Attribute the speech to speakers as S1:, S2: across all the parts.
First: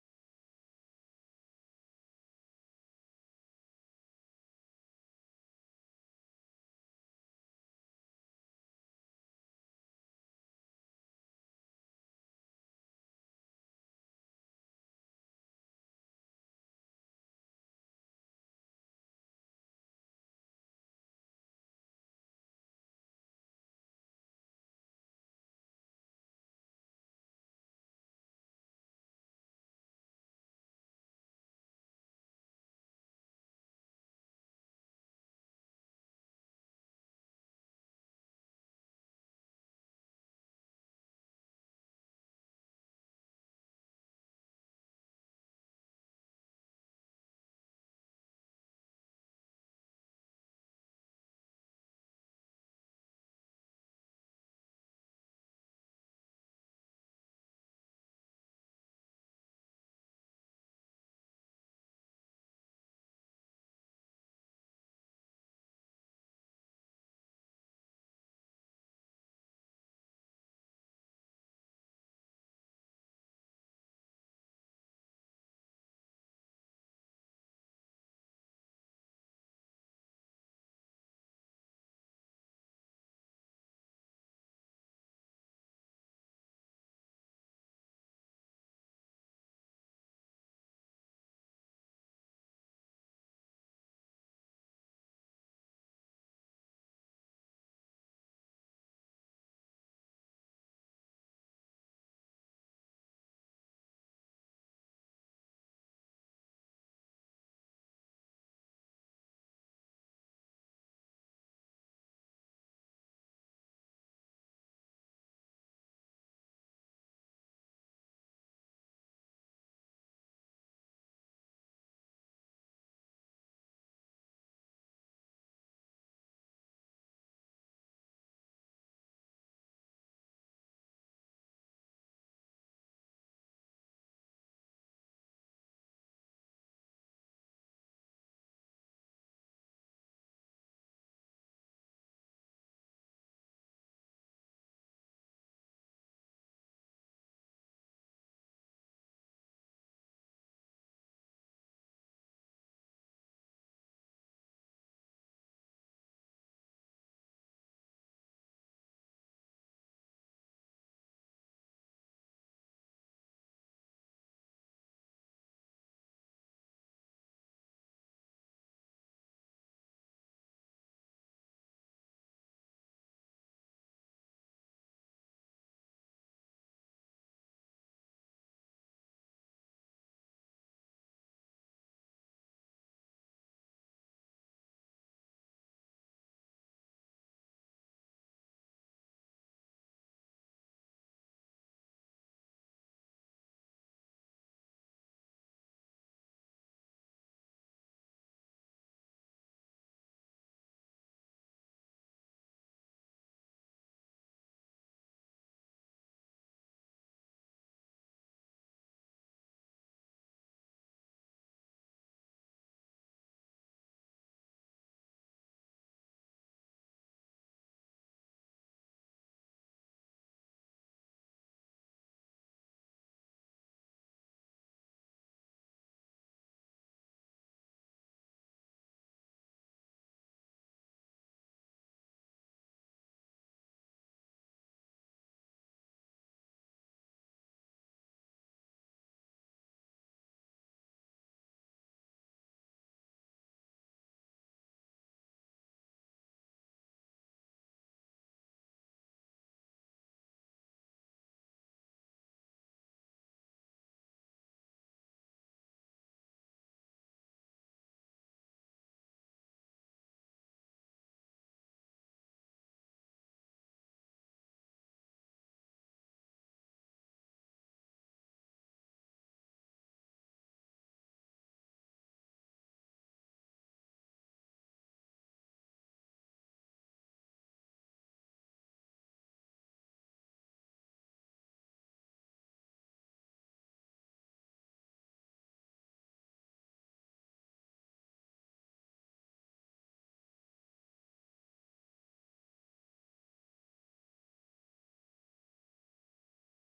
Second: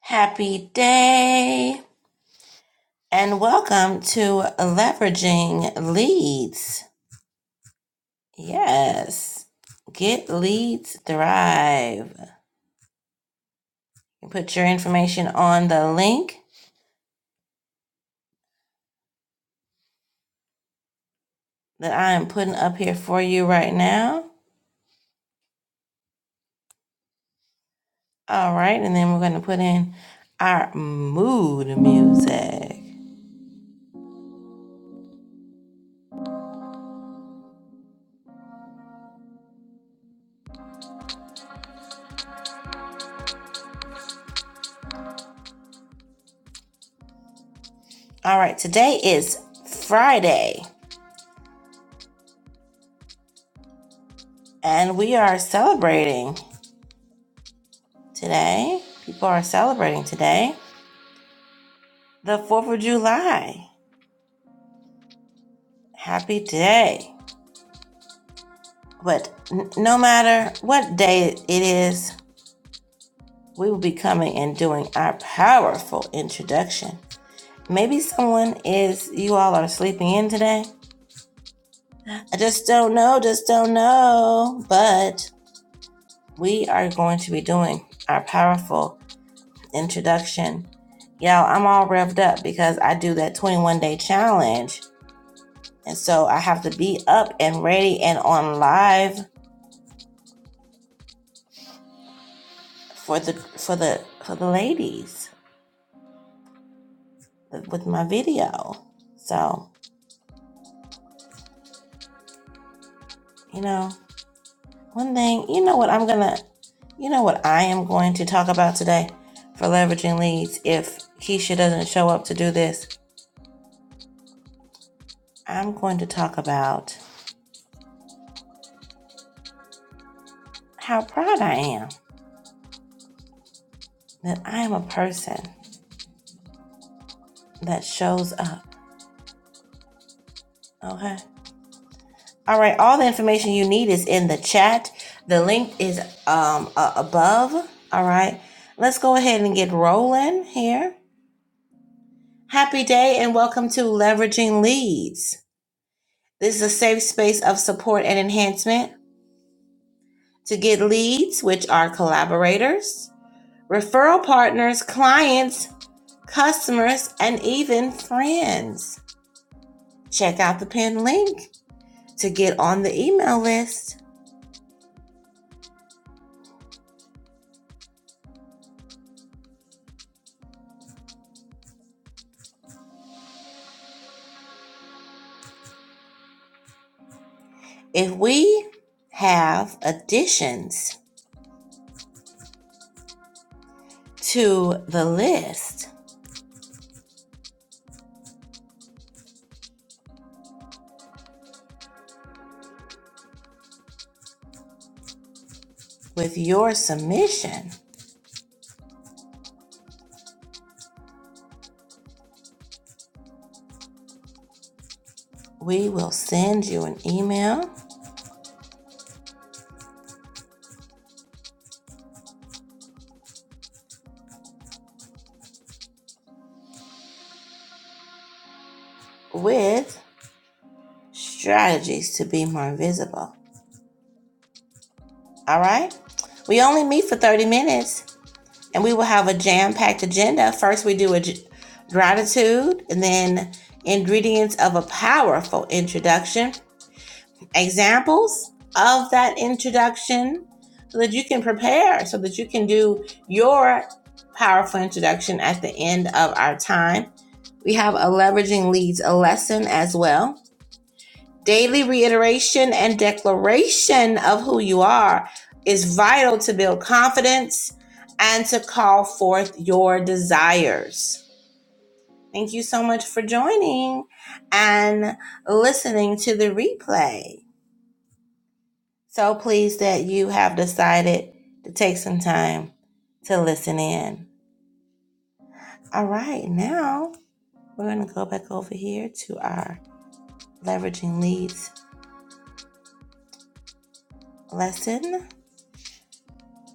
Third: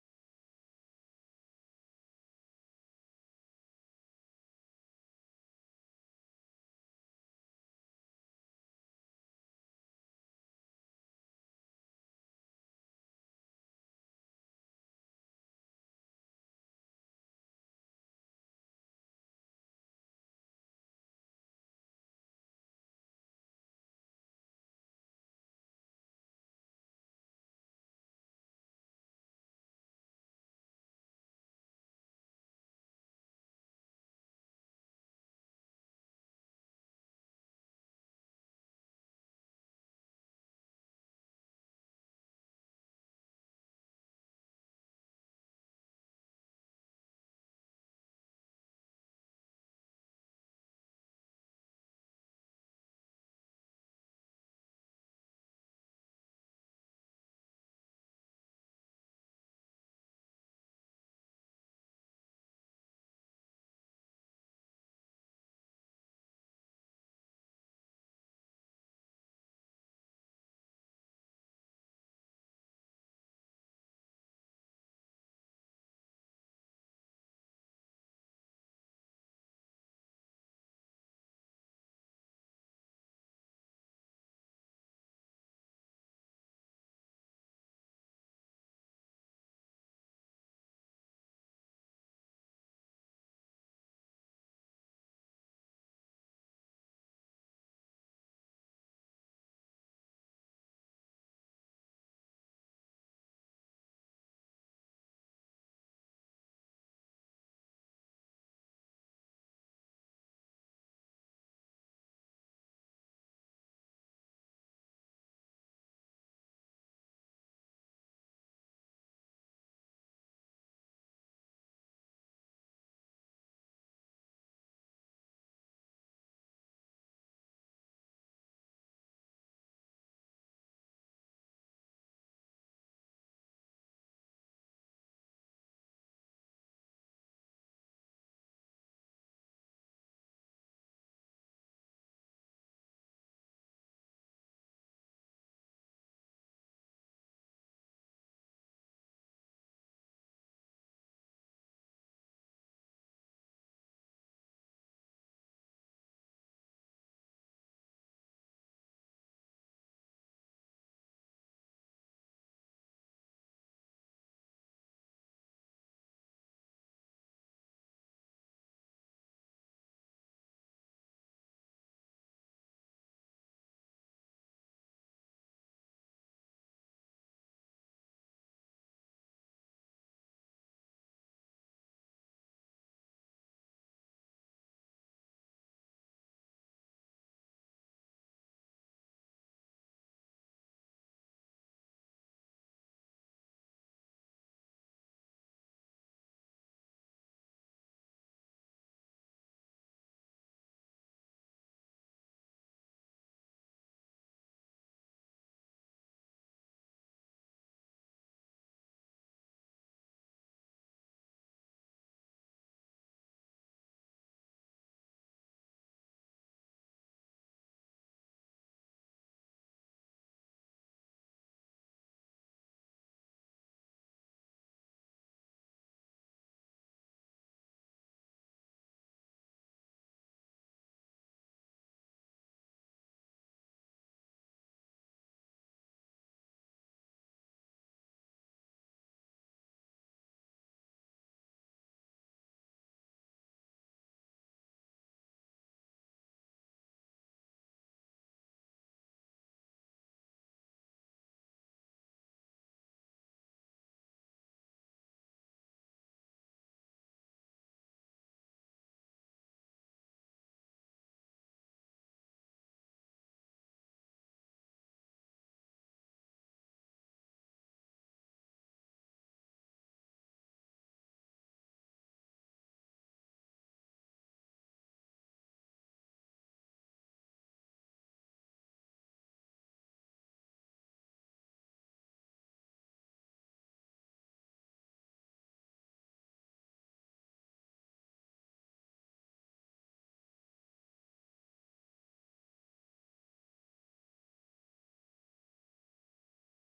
S1: Happy day and welcome to Leveraging Leads. Yes, get leads thrive. You put your information on the link that I am putting up here for you right now. All right, and then we're going to put in our mood music. All right, today is Friday and we are celebrating today. People are celebrating today the 4th of July. Happy day. But n- no matter what day it is, we will be coming and doing our powerful introduction. Maybe someone is, you all are sleeping in today. I just don't know, just don't know. But we are going to be doing our powerful introduction. Y'all, I'm all revved up because I do that 21 day challenge. And so I have to be up and ready and on live for the for the for the ladies. with my video. So, you know, one thing, you know what I'm going to, you know what I am going to talk about today for leveraging leads if Keisha doesn't show up to do this? I'm going to talk about how proud I am that I am a person that shows up. Okay. All right. All the information you need is in the chat. The link is um, uh, above. All right. Let's go ahead and get rolling here. Happy day and welcome to Leveraging Leads. This is a safe space of support and enhancement to get leads, which are collaborators, referral partners, clients, customers, and even friends. Check out the pinned link to get on the email list. If we have additions to the list with your submission, we will send you an email with strategies to be more visible. All right? We only meet for 30 minutes and we will have a jam packed agenda. First, we do a g- gratitude and then ingredients of a powerful introduction, examples of that introduction so that you can prepare, so that you can do your powerful introduction at the end of our time. We have a leveraging leads a lesson as well Daily reiteration and declaration of who you are is vital to build confidence and to call forth your desires. Thank you so much for joining and listening to the replay. So pleased that you have decided to take some time to listen in. All right, now we're going to go back over here to our leveraging leads lesson.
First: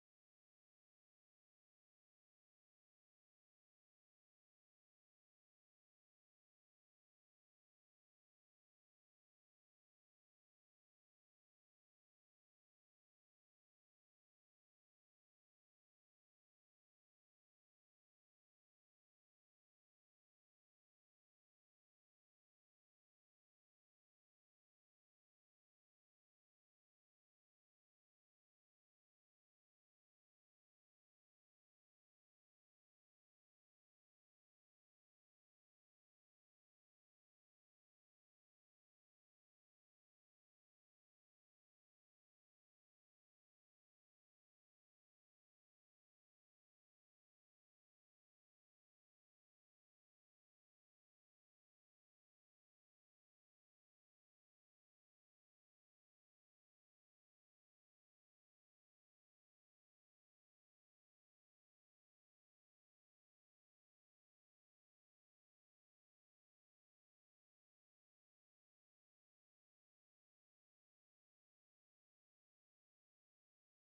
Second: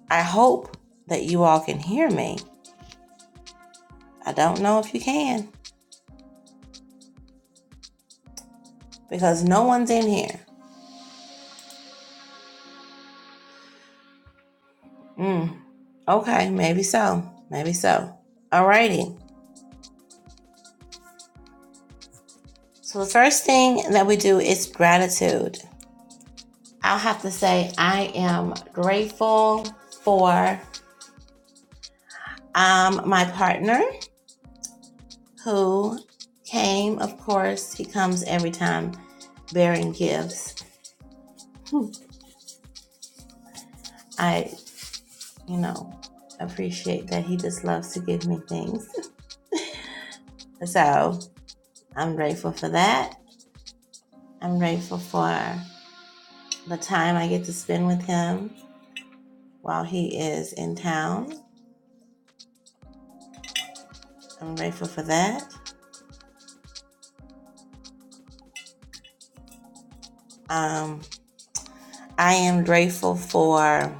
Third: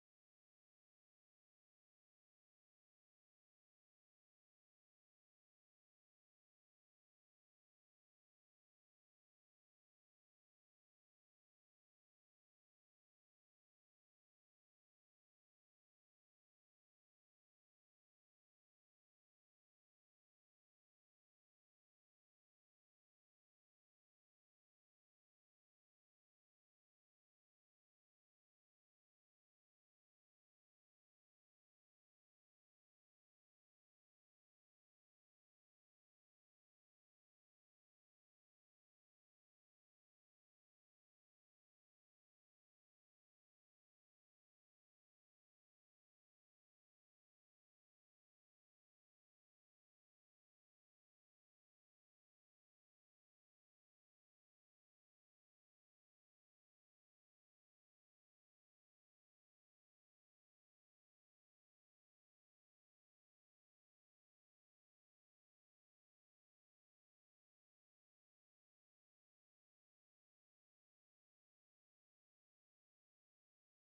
S1: I hope that you all can hear me. I don't know if you can because no one's in here. Mm, okay, maybe so. Maybe so. Alrighty. So the first thing that we do is gratitude. I'll have to say I am grateful for um, my partner who came. Of course, he comes every time bearing gifts. I, you know, appreciate that he just loves to give me things. So I'm grateful for that. I'm grateful for the time I get to spend with him while he is in town. I'm grateful for that. Um, I am grateful for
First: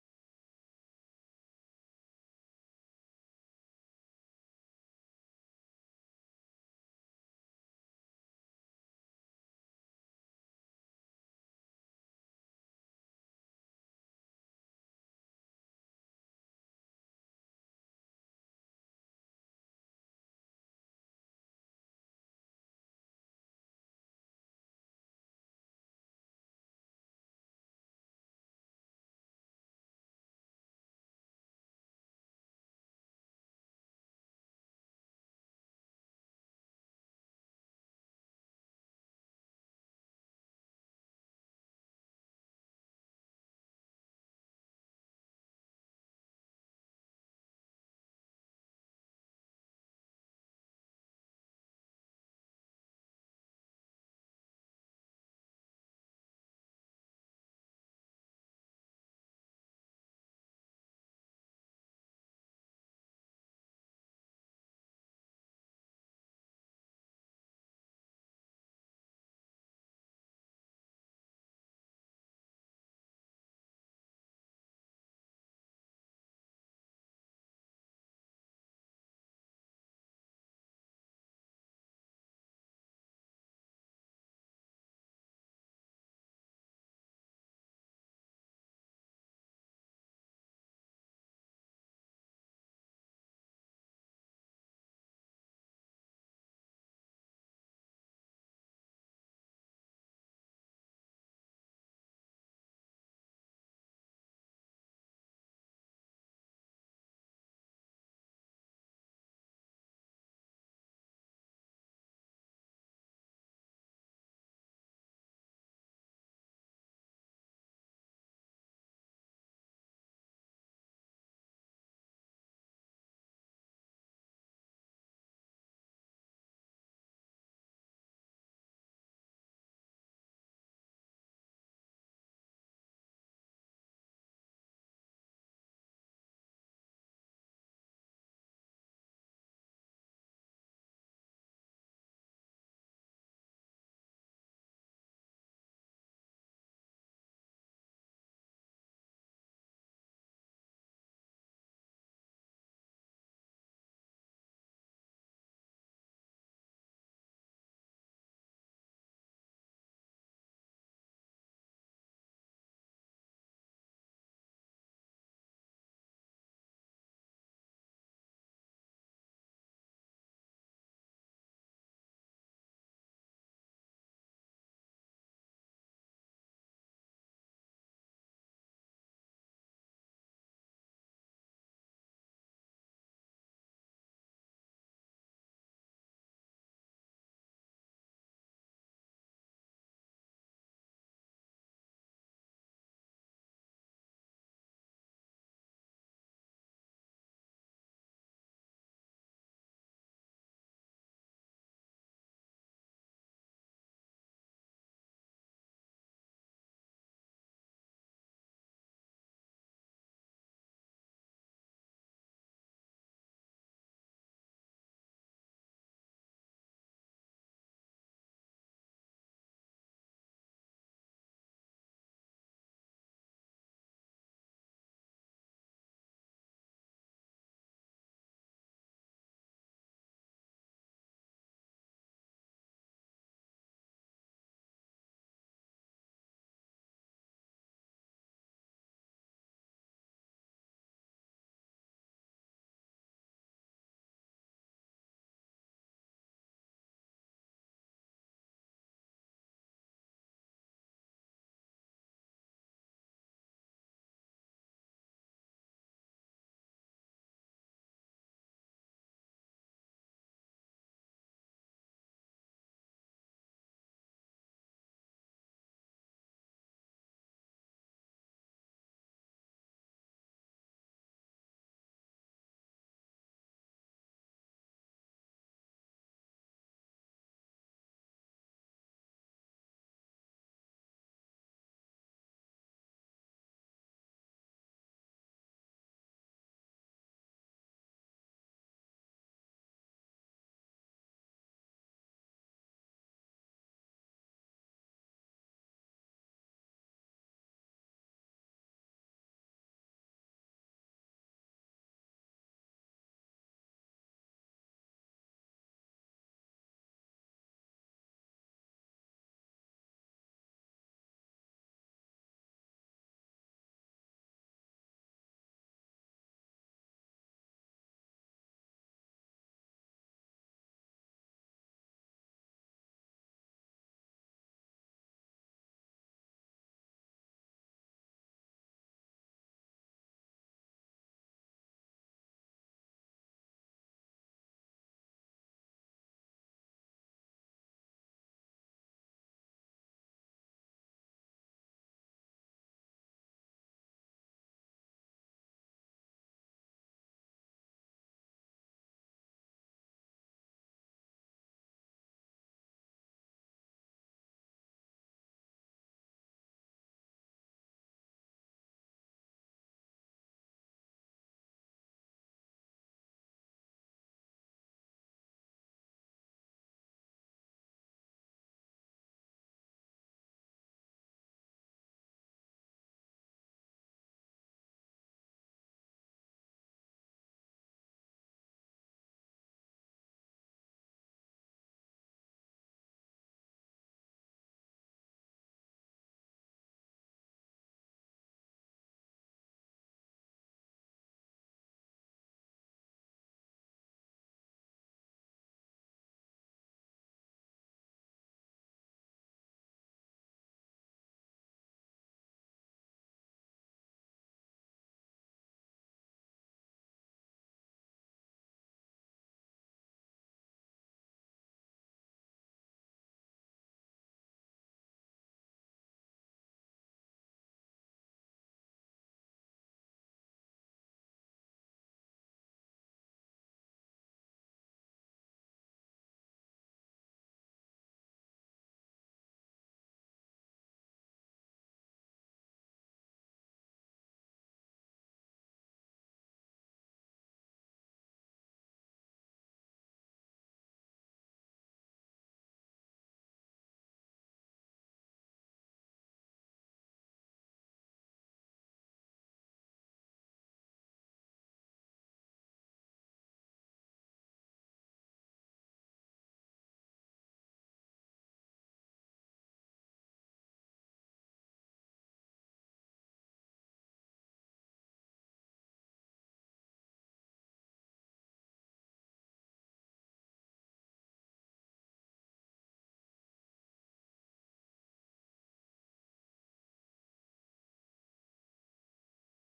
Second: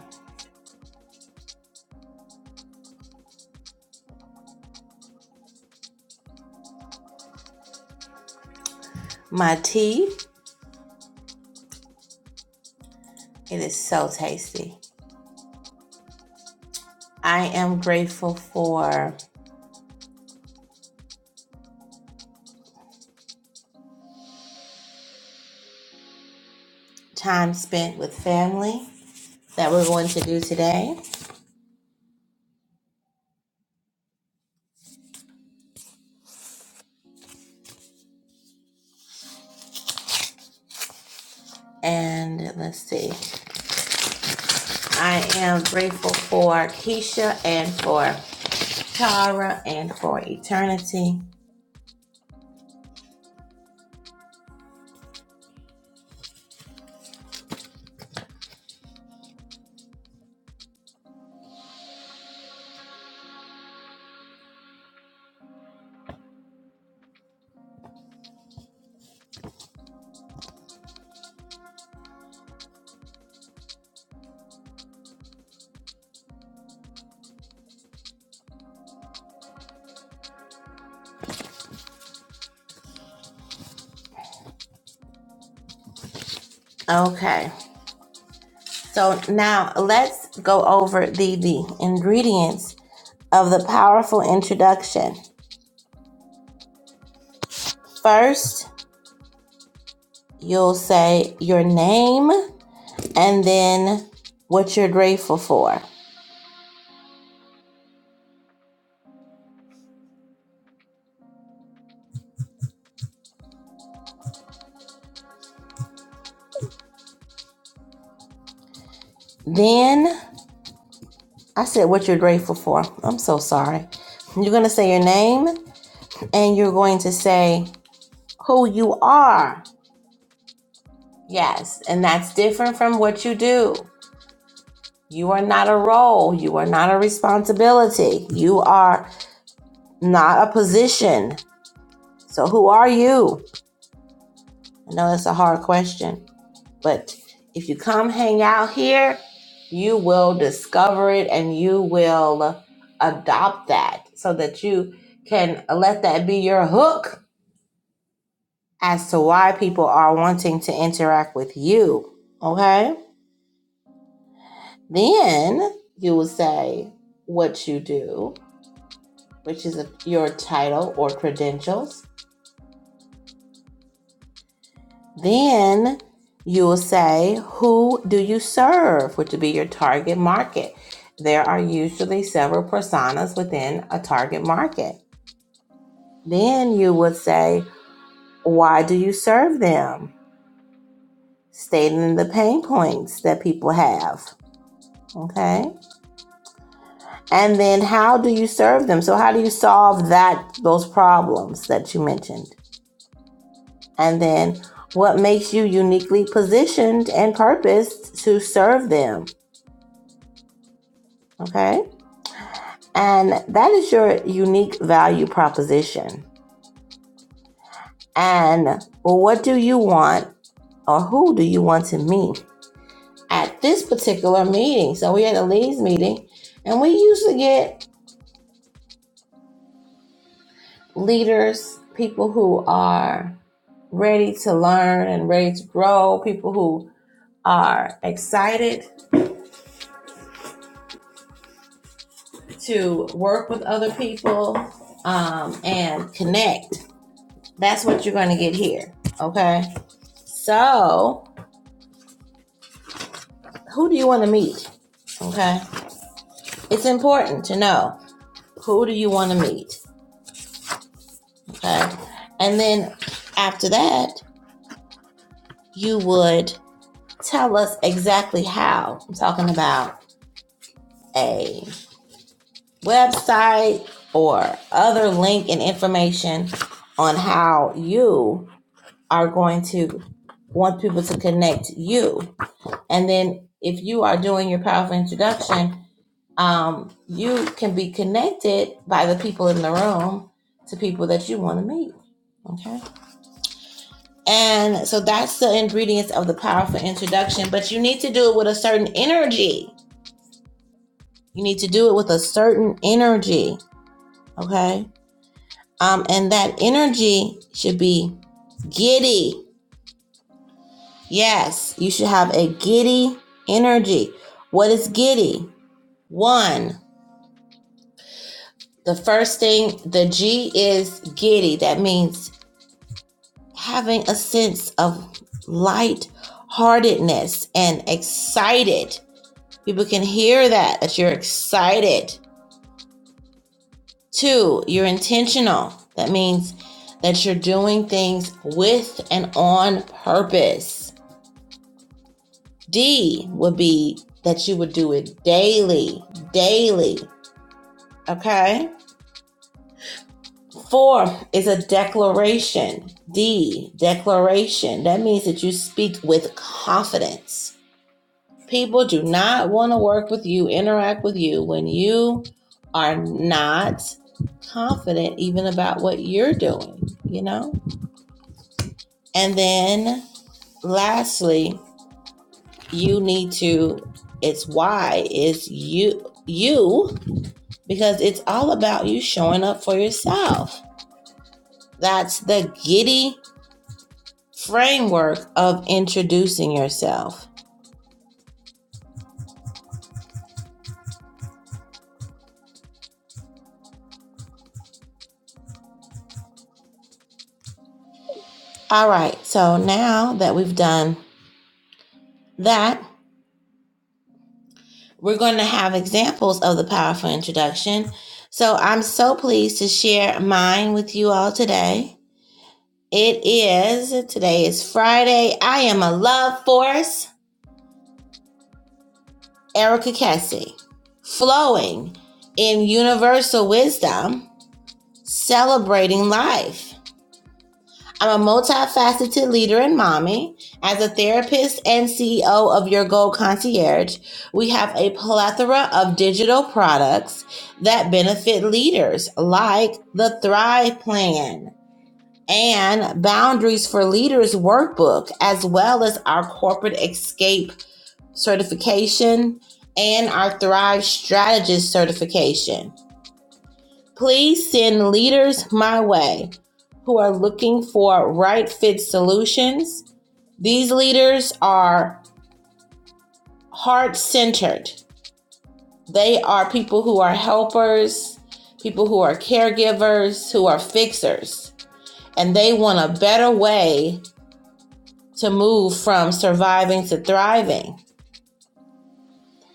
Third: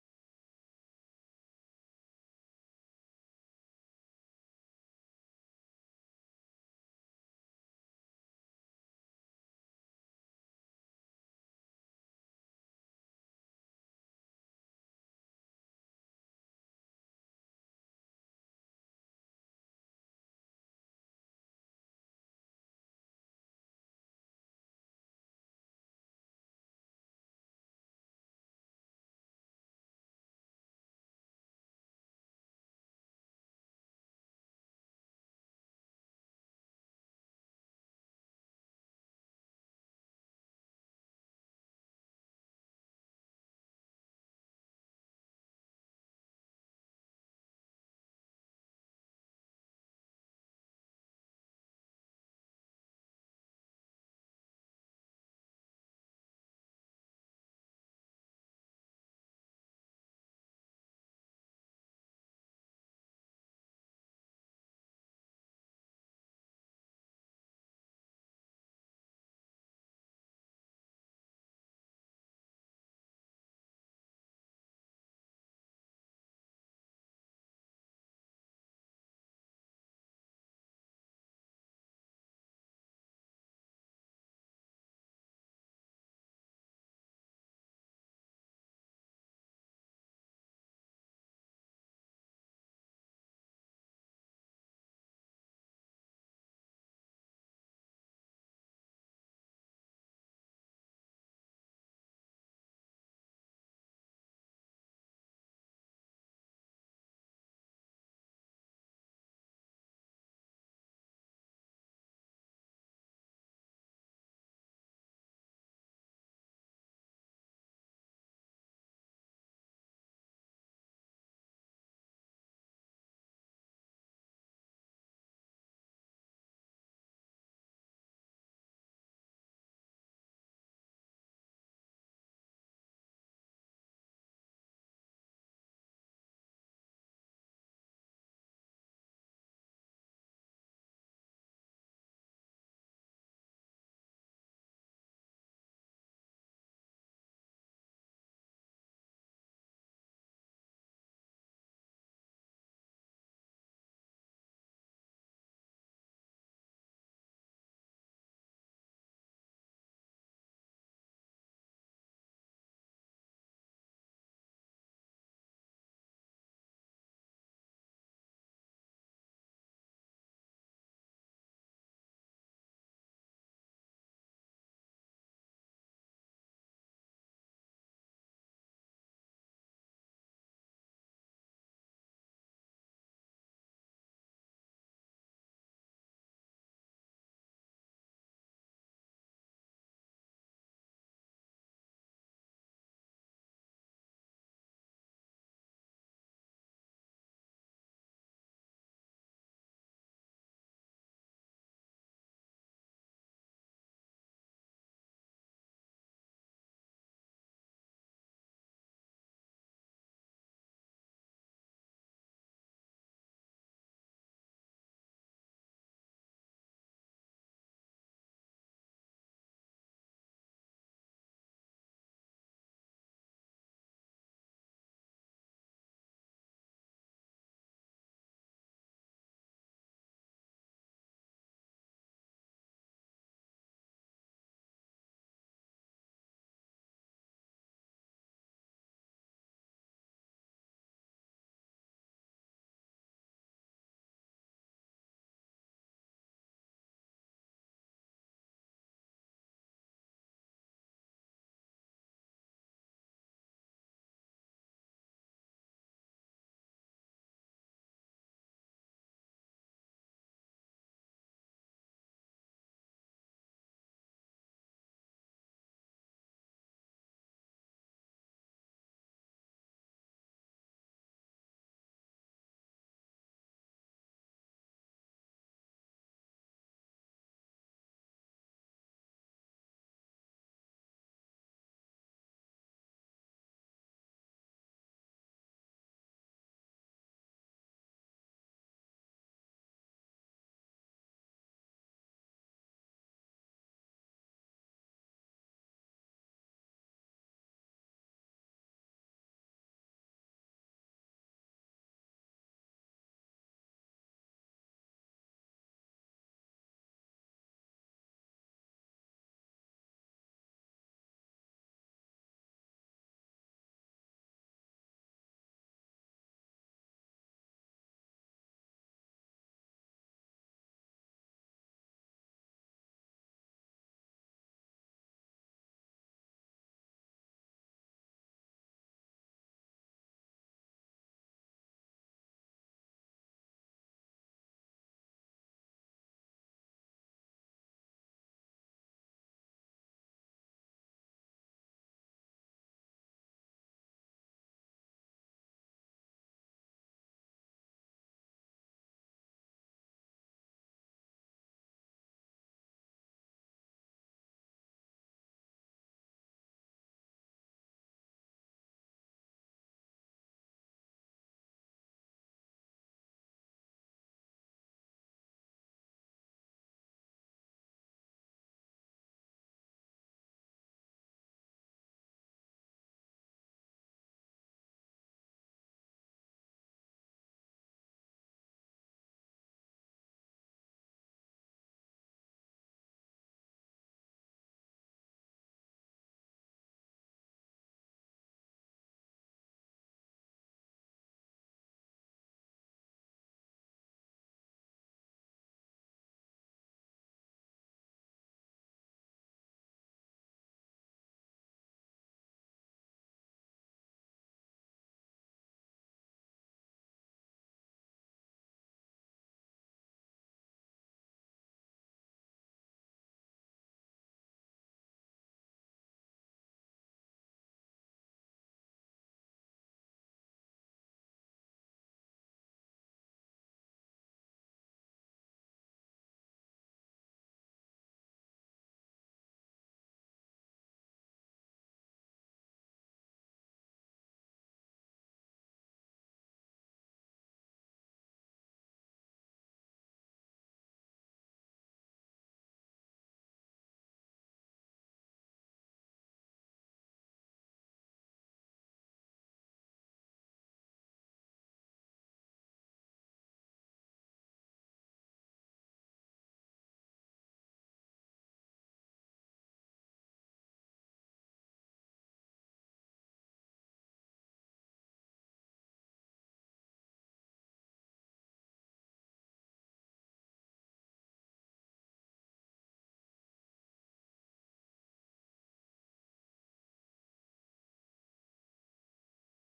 S1: my tea. It is so tasty. I am grateful for time spent with family that we're going to do today. And let's see. I am grateful for Keisha and for Tara and for eternity. Okay. So now let's go over the, the ingredients of the powerful introduction. First, you'll say your name and then what you're grateful for. Then I said what you're grateful for. I'm so sorry. You're going to say your name and you're going to say who you are. Yes, and that's different from what you do. You are not a role. You are not a responsibility. You are not a position. So, who are you? I know it's a hard question, but if you come hang out here, you will discover it and you will adopt that so that you can let that be your hook as to why people are wanting to interact with you. Okay? Then you will say what you do, which is your title or credentials Then you will say, Who do you serve? which would be your target market. There are usually several personas within a target market. Then you would say, Why do you serve them? Stating the pain points that people have. Okay. And then how do you serve them? So how do you solve that those problems that you mentioned? And then what makes you uniquely positioned and purposed to serve them? Okay. And that is your unique value proposition. And well, what do you want or who do you want to meet at this particular meeting? So we had a leads meeting and we usually get leaders, people who are ready to learn and ready to grow, people who are excited to work with other people um, and connect. That's what you're going to get here. Okay. So who do you want to meet? Okay. It's important to know who do you want to meet. Okay. And then after that, you would tell us exactly how. I'm talking about a website or other link and information on how you are going to want people to connect you. And then if you are doing your powerful introduction, um, you can be connected by the people in the room to people that you want to meet. Okay. And so that's the ingredients of the powerful introduction, but you need to do it with a certain energy. You need to do it with a certain energy. Okay. Um, and that energy should be giddy. Yes, you should have a giddy energy. What is giddy? One, the first thing, the G is giddy. That means having a sense of lightheartedness and excited. People can hear that, that you're excited. Two, you're intentional. That means that you're doing things with and on purpose. D would be that you would do it daily, daily. Okay. Four is a declaration. D, declaration. That means that you speak with confidence People do not want to work with you, interact with you when you are not confident even about what you're doing, you know? And then lastly, you need to it's why it's you you because it's all about you showing up for yourself. That's the giddy framework of introducing yourself. All right, so now that we've done that, We're going to have examples of the powerful introduction. So I'm so pleased to share mine with you all today. It is, today is Friday. I am a love force, Erica Cassie, flowing in universal wisdom, celebrating life. I'm a multifaceted leader and mommy. As a therapist and CEO of Your Gold Concierge, we have a plethora of digital products that benefit leaders, like the Thrive Plan and Boundaries for Leaders workbook, as well as our corporate escape certification and our Thrive Strategist certification. Please send leaders my way who are looking for right fit solutions. These leaders are heart centered. They are people who are helpers, people who are caregivers, who are fixers, and they want a better way to move from surviving to thriving.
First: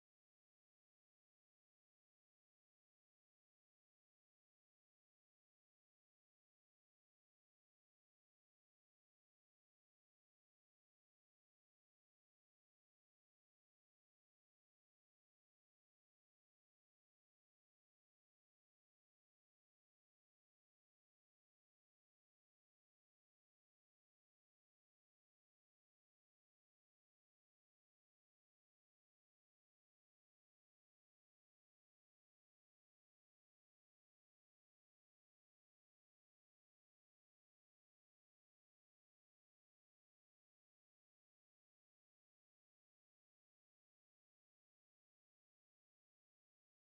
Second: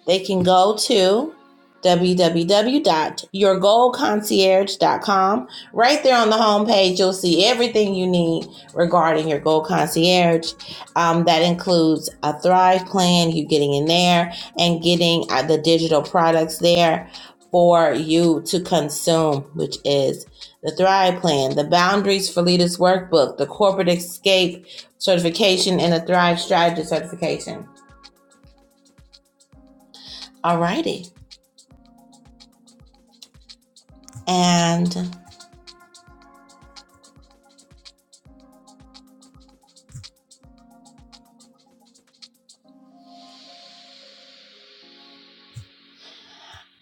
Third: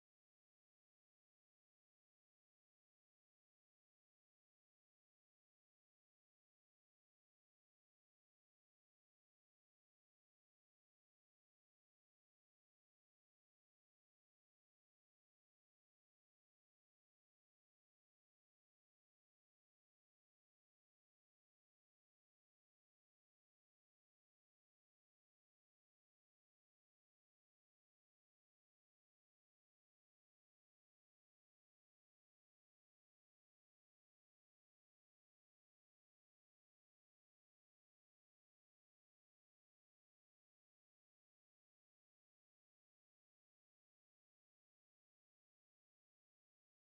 S1: They can go to w w w dot your gold concierge dot com. Right there on the homepage, you'll see everything you need regarding your gold concierge. Um, that includes a Thrive plan, you getting in there and getting uh, the digital products there for you to consume, which is the Thrive plan, the Boundaries for Leaders workbook, the Corporate Escape certification, and the Thrive Strategy certification. Alrighty. And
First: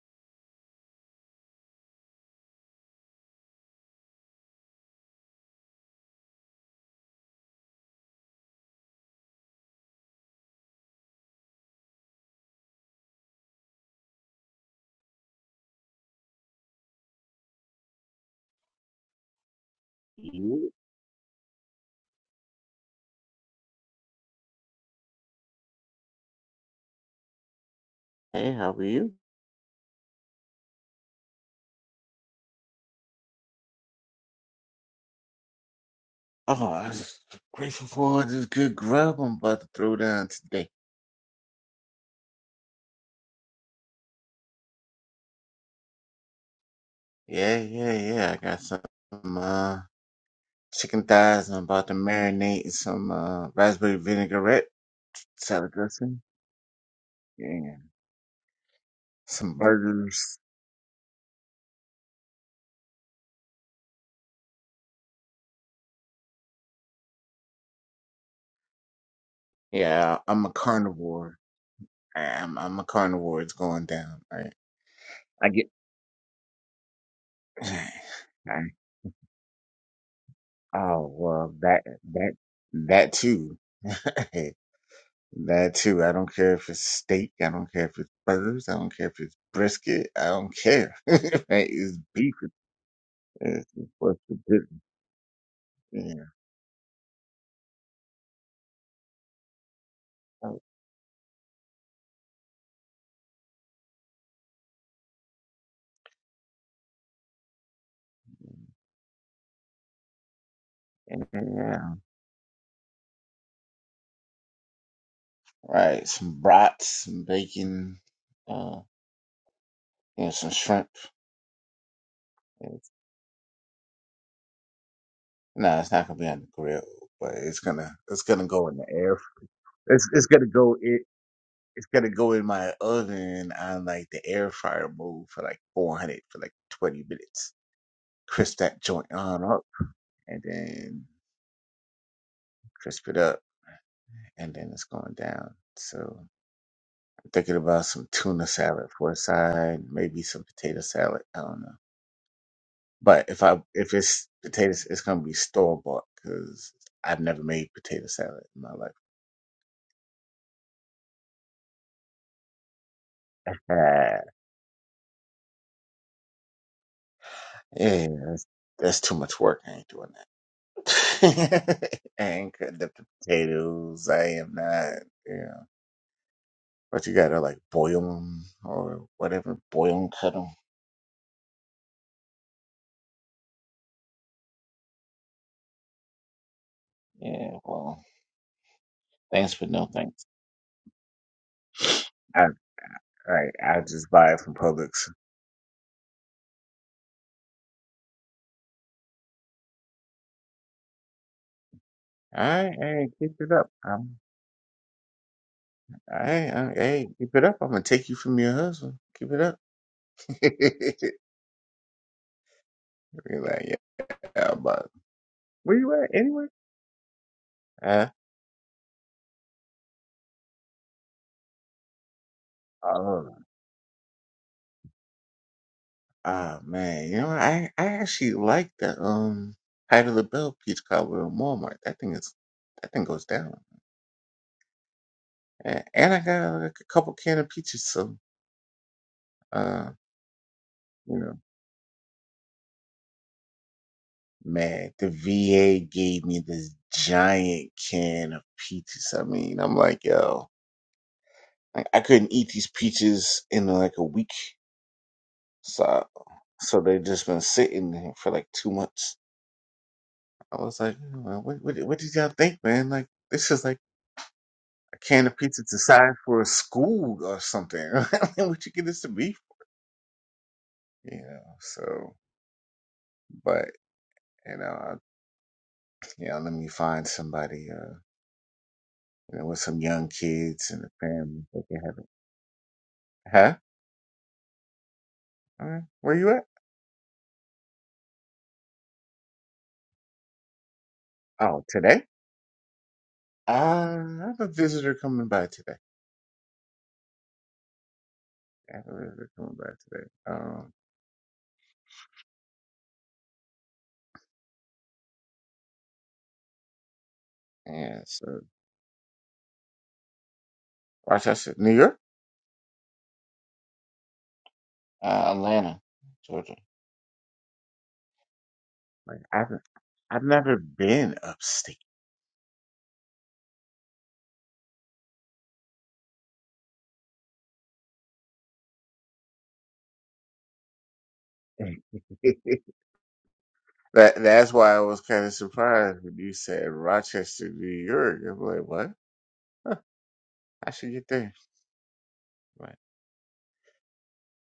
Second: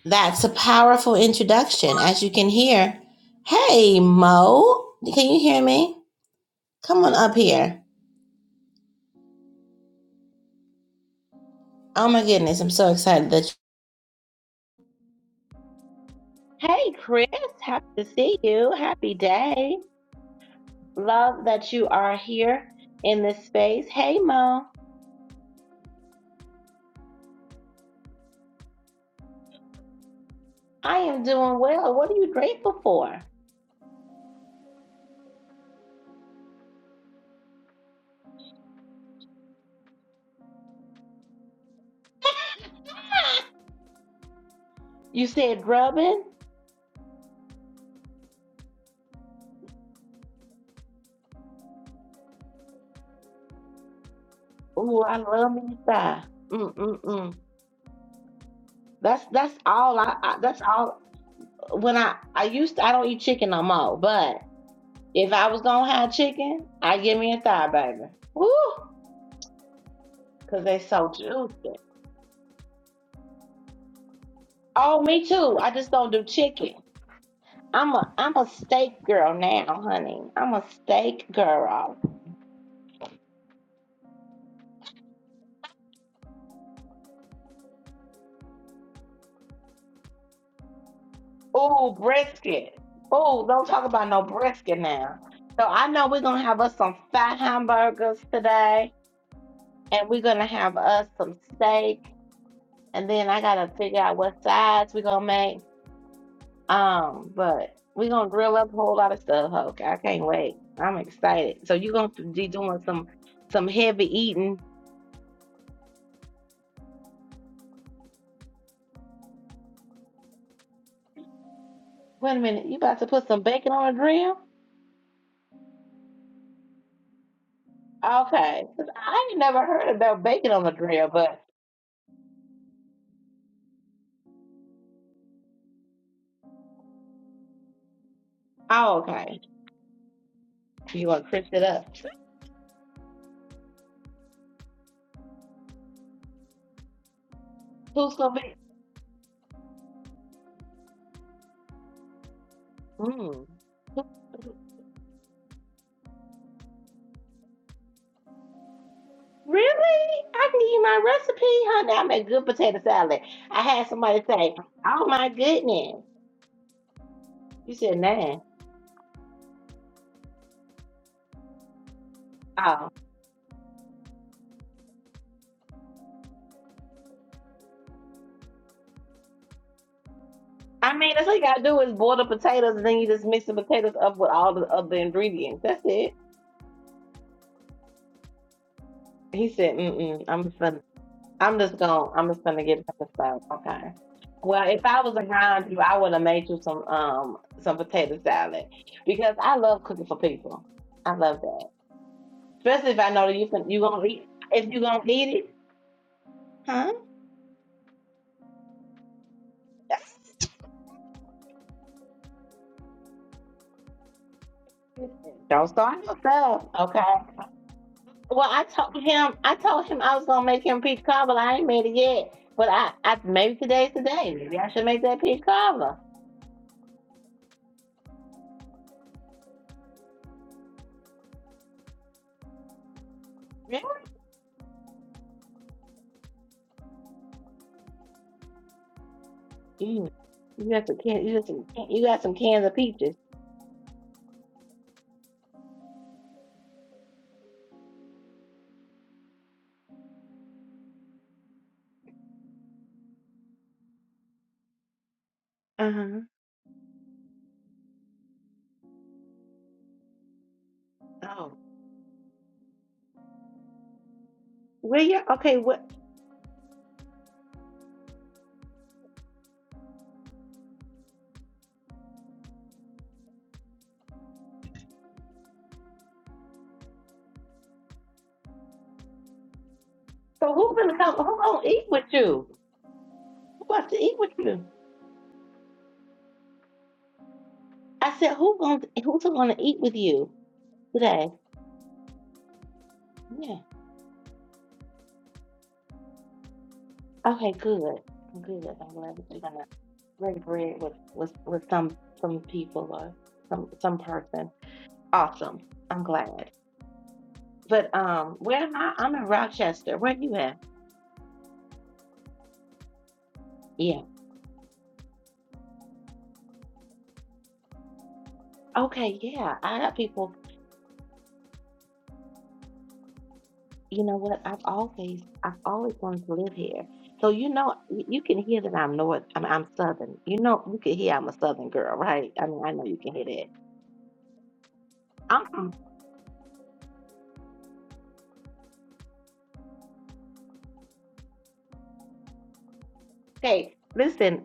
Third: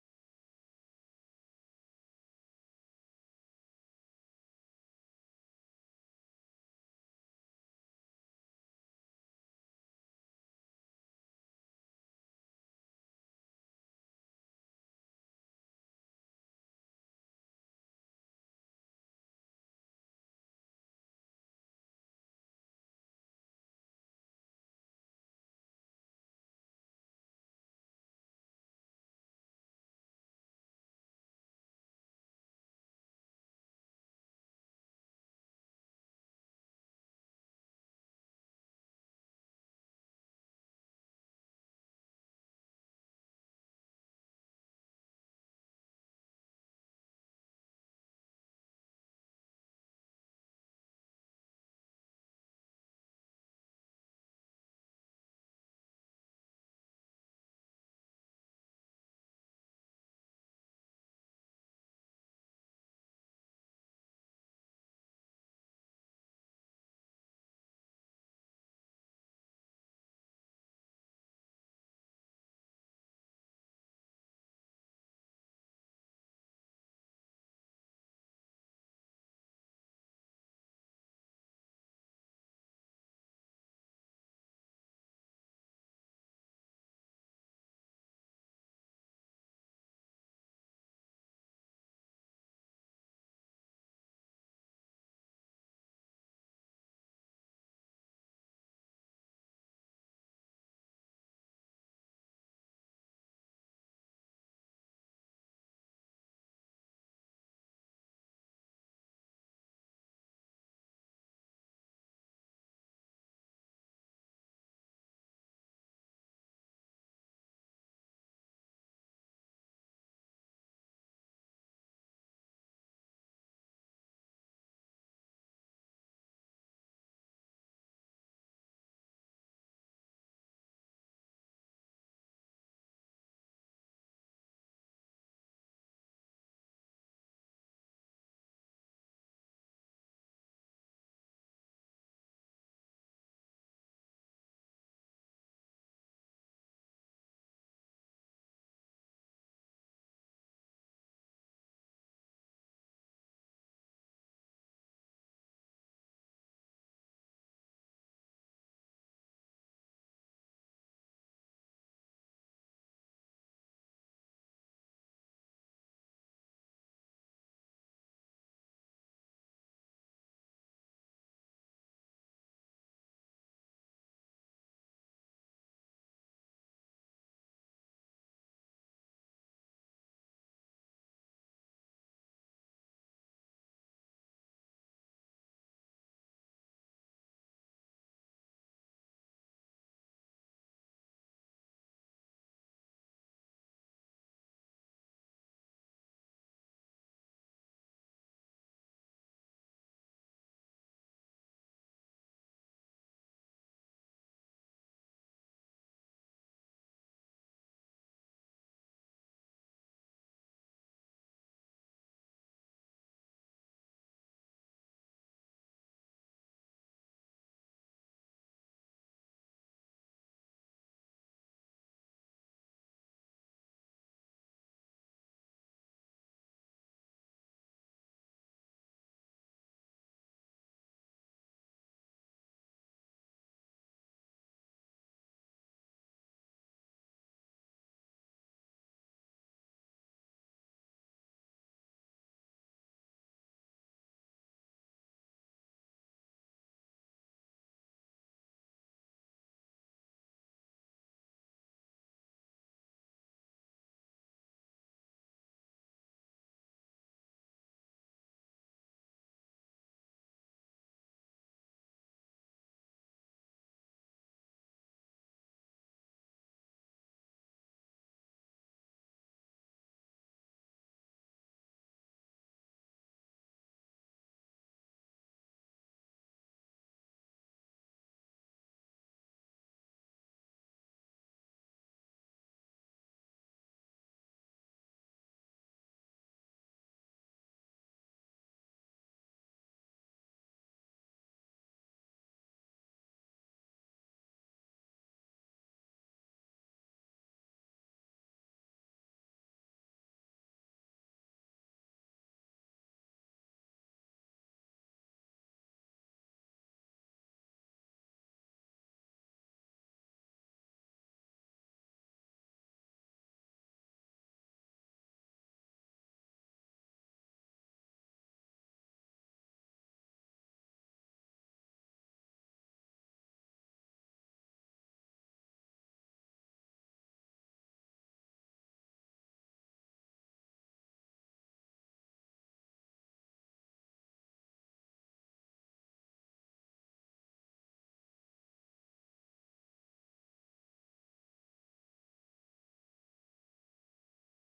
S1: That's a powerful introduction. As you can hear, hey, Mo, can you hear me? Come on up here. Oh my goodness, I'm so excited that. Hey, Chris, happy to see you. Happy day.
S2: You?
S1: Love that you are here in this space. Hey, Mo,
S2: Hey, how are you?
S1: I am doing well. What are you grateful for?
S2: Oh, I'm just grateful for all this good grub I'm about to throw down today.
S1: You said grubbing.
S2: Yeah, yeah, yeah. I got some uh, chicken thighs. I'm about to marinate in some uh, raspberry vinaigrette
S1: Ooh, I love
S2: salad
S1: me
S2: dressing
S1: thigh. Mm mm mm.
S2: and
S1: That's that's
S2: some
S1: all. I,
S2: burgers.
S1: I that's all. When I I used to, I don't eat chicken no more, but. If I was gonna have chicken, I'd give me a thigh, baby. Woo!
S2: Yeah, I'm a
S1: Cause they so
S2: carnivore.
S1: juicy.
S2: I, I'm I'm a carnivore. It's going down. I,
S1: Oh, me
S2: I
S1: too.
S2: get.
S1: I just don't do chicken. I'm a I'm a
S2: I,
S1: steak girl now, honey. I'm a
S2: oh
S1: steak
S2: well, that
S1: girl.
S2: that that too. That too. I don't care if it's steak. I don't care if it's burgers. I don't care if it's brisket. I don't care. right?
S1: Ooh,
S2: It's beef.
S1: brisket. Ooh, don't
S2: It's
S1: talk
S2: it's
S1: about
S2: what's
S1: no
S2: the
S1: brisket
S2: difference?
S1: now. So I know we're
S2: Yeah.
S1: gonna have us some fat hamburgers today, and we're gonna
S2: Oh,
S1: have us some steak, and then I gotta figure out what sides we're gonna make. Um, but we're gonna grill up a whole lot of stuff, Hulk. I can't wait. I'm excited. So
S2: yeah.
S1: you're gonna be doing some some heavy eating.
S2: Right. Some brats, some bacon, uh, you know, some shrimp.
S1: Wait a minute, you
S2: It's,
S1: about to put some bacon on a grill?
S2: no, it's not gonna be on the grill, but it's gonna it's gonna
S1: Okay.
S2: go in the
S1: 'Cause
S2: air.
S1: I ain't never heard
S2: It's
S1: about
S2: it's gonna
S1: bacon on a
S2: go it.
S1: grill, but
S2: It's gonna go in my oven on like the air fryer mode for like 400 for like 20 minutes. Crisp that
S1: oh
S2: joint
S1: okay.
S2: on up, and then
S1: You gonna crisp it up.
S2: crisp it up, and then it's going down. So I'm thinking about some
S1: Who's gonna
S2: tuna
S1: be
S2: salad for a side, maybe some potato salad. I don't know. But if
S1: mm.
S2: I if it's potatoes, it's gonna be store bought because I've never made potato salad in my life.
S1: Really? I can give you my recipe, honey. I make good potato salad. I had
S2: Ah,
S1: somebody say, Oh my goodness. You said
S2: yeah,
S1: nah.
S2: that's, that's too much work. I ain't doing that. I ain't
S1: Oh,
S2: cutting up the potatoes. I am not. Yeah, but you gotta like boil them or whatever. Boil them, cut them.
S1: I mean, that's all you gotta do is boil the potatoes, and then you just mix the potatoes up with all the other ingredients. That's it.
S2: Yeah, well,
S1: He
S2: thanks, but
S1: said,
S2: no
S1: "Mm-mm,
S2: thanks.
S1: I'm just gonna, I'm just gonna, I'm just gonna get the stuff."
S2: Right, I
S1: Okay.
S2: just buy it from
S1: Well, if I
S2: Publix.
S1: was around you, I would have made you some, um, some potato salad because I love cooking for people. I love that,
S2: All right,
S1: especially if
S2: hey,
S1: I know
S2: keep
S1: that you
S2: it
S1: can,
S2: up.
S1: you gonna
S2: I'm,
S1: eat, if you gonna eat it,
S2: all right, all right,
S1: huh?
S2: hey, keep it up. I'm gonna take you from your husband. Keep it up.
S1: That's,
S2: You're like, yeah, but
S1: Don't
S2: where you
S1: start
S2: at anyway?
S1: yourself, okay?
S2: Uh,
S1: Well, I told him, I told him I was gonna make him peach cobbler. I ain't made it yet, but I, I
S2: oh,
S1: maybe today's the day. Maybe I should make that peach cobbler.
S2: oh man, you know, I I actually like the um Patti LaBelle peach cobbler in Walmart. That thing is, that thing goes down.
S1: Yeah.
S2: And, and I got like a couple can of peaches, so uh.
S1: Mm. You got some
S2: you
S1: can,
S2: know.
S1: you got some, you got some cans of peaches.
S2: Man, the VA gave me this giant can of peaches. I mean, I'm like, yo, I, I couldn't eat these peaches in like a week. So,
S1: Uh-huh.
S2: so they've just been sitting there for like two months. I was like, "Man,
S1: Oh,
S2: what, what, what did y'all think, man? Like, this is like a
S1: well, yeah.
S2: can of
S1: Okay,
S2: pizza to
S1: what?
S2: size for a school or something. I mean, what you get this to be for? You know, so, but, you know, I, you know, let me find somebody, uh, you know, with some young
S1: So
S2: kids
S1: who's
S2: and a
S1: gonna come? Who
S2: family that
S1: gonna
S2: can
S1: eat
S2: have
S1: with
S2: it.
S1: you?
S2: Huh?
S1: Who wants to eat with you?
S2: Uh, where you at?
S1: I said, who gonna who's gonna eat with you today?
S2: Oh, today? Uh,
S1: Yeah.
S2: I have a visitor coming by today.
S1: Okay, good. Good.
S2: I have
S1: I'm
S2: a
S1: glad that
S2: visitor
S1: you're
S2: coming
S1: gonna
S2: by today.
S1: break
S2: Um,
S1: bread with with with some some people or some some person. Awesome. I'm glad. But
S2: yeah,
S1: um,
S2: so
S1: where am I? I'm in Rochester. Where you at?
S2: Rochester, New York,
S1: Yeah.
S2: Uh, Atlanta, Georgia.
S1: Okay.
S2: like
S1: Yeah.
S2: I've
S1: I got
S2: I've
S1: people.
S2: never been upstate.
S1: You know what? I've always, I've always wanted to live here. So you know, y- you can hear that I'm north. I mean, I'm southern. You know, you can hear I'm a southern girl, right? I mean, I know you can hear that.
S2: that that's why I was kind of
S1: I'm from.
S2: surprised when you said Rochester, New York. I'm like, what? Huh, I should get there. But
S1: Hey, listen,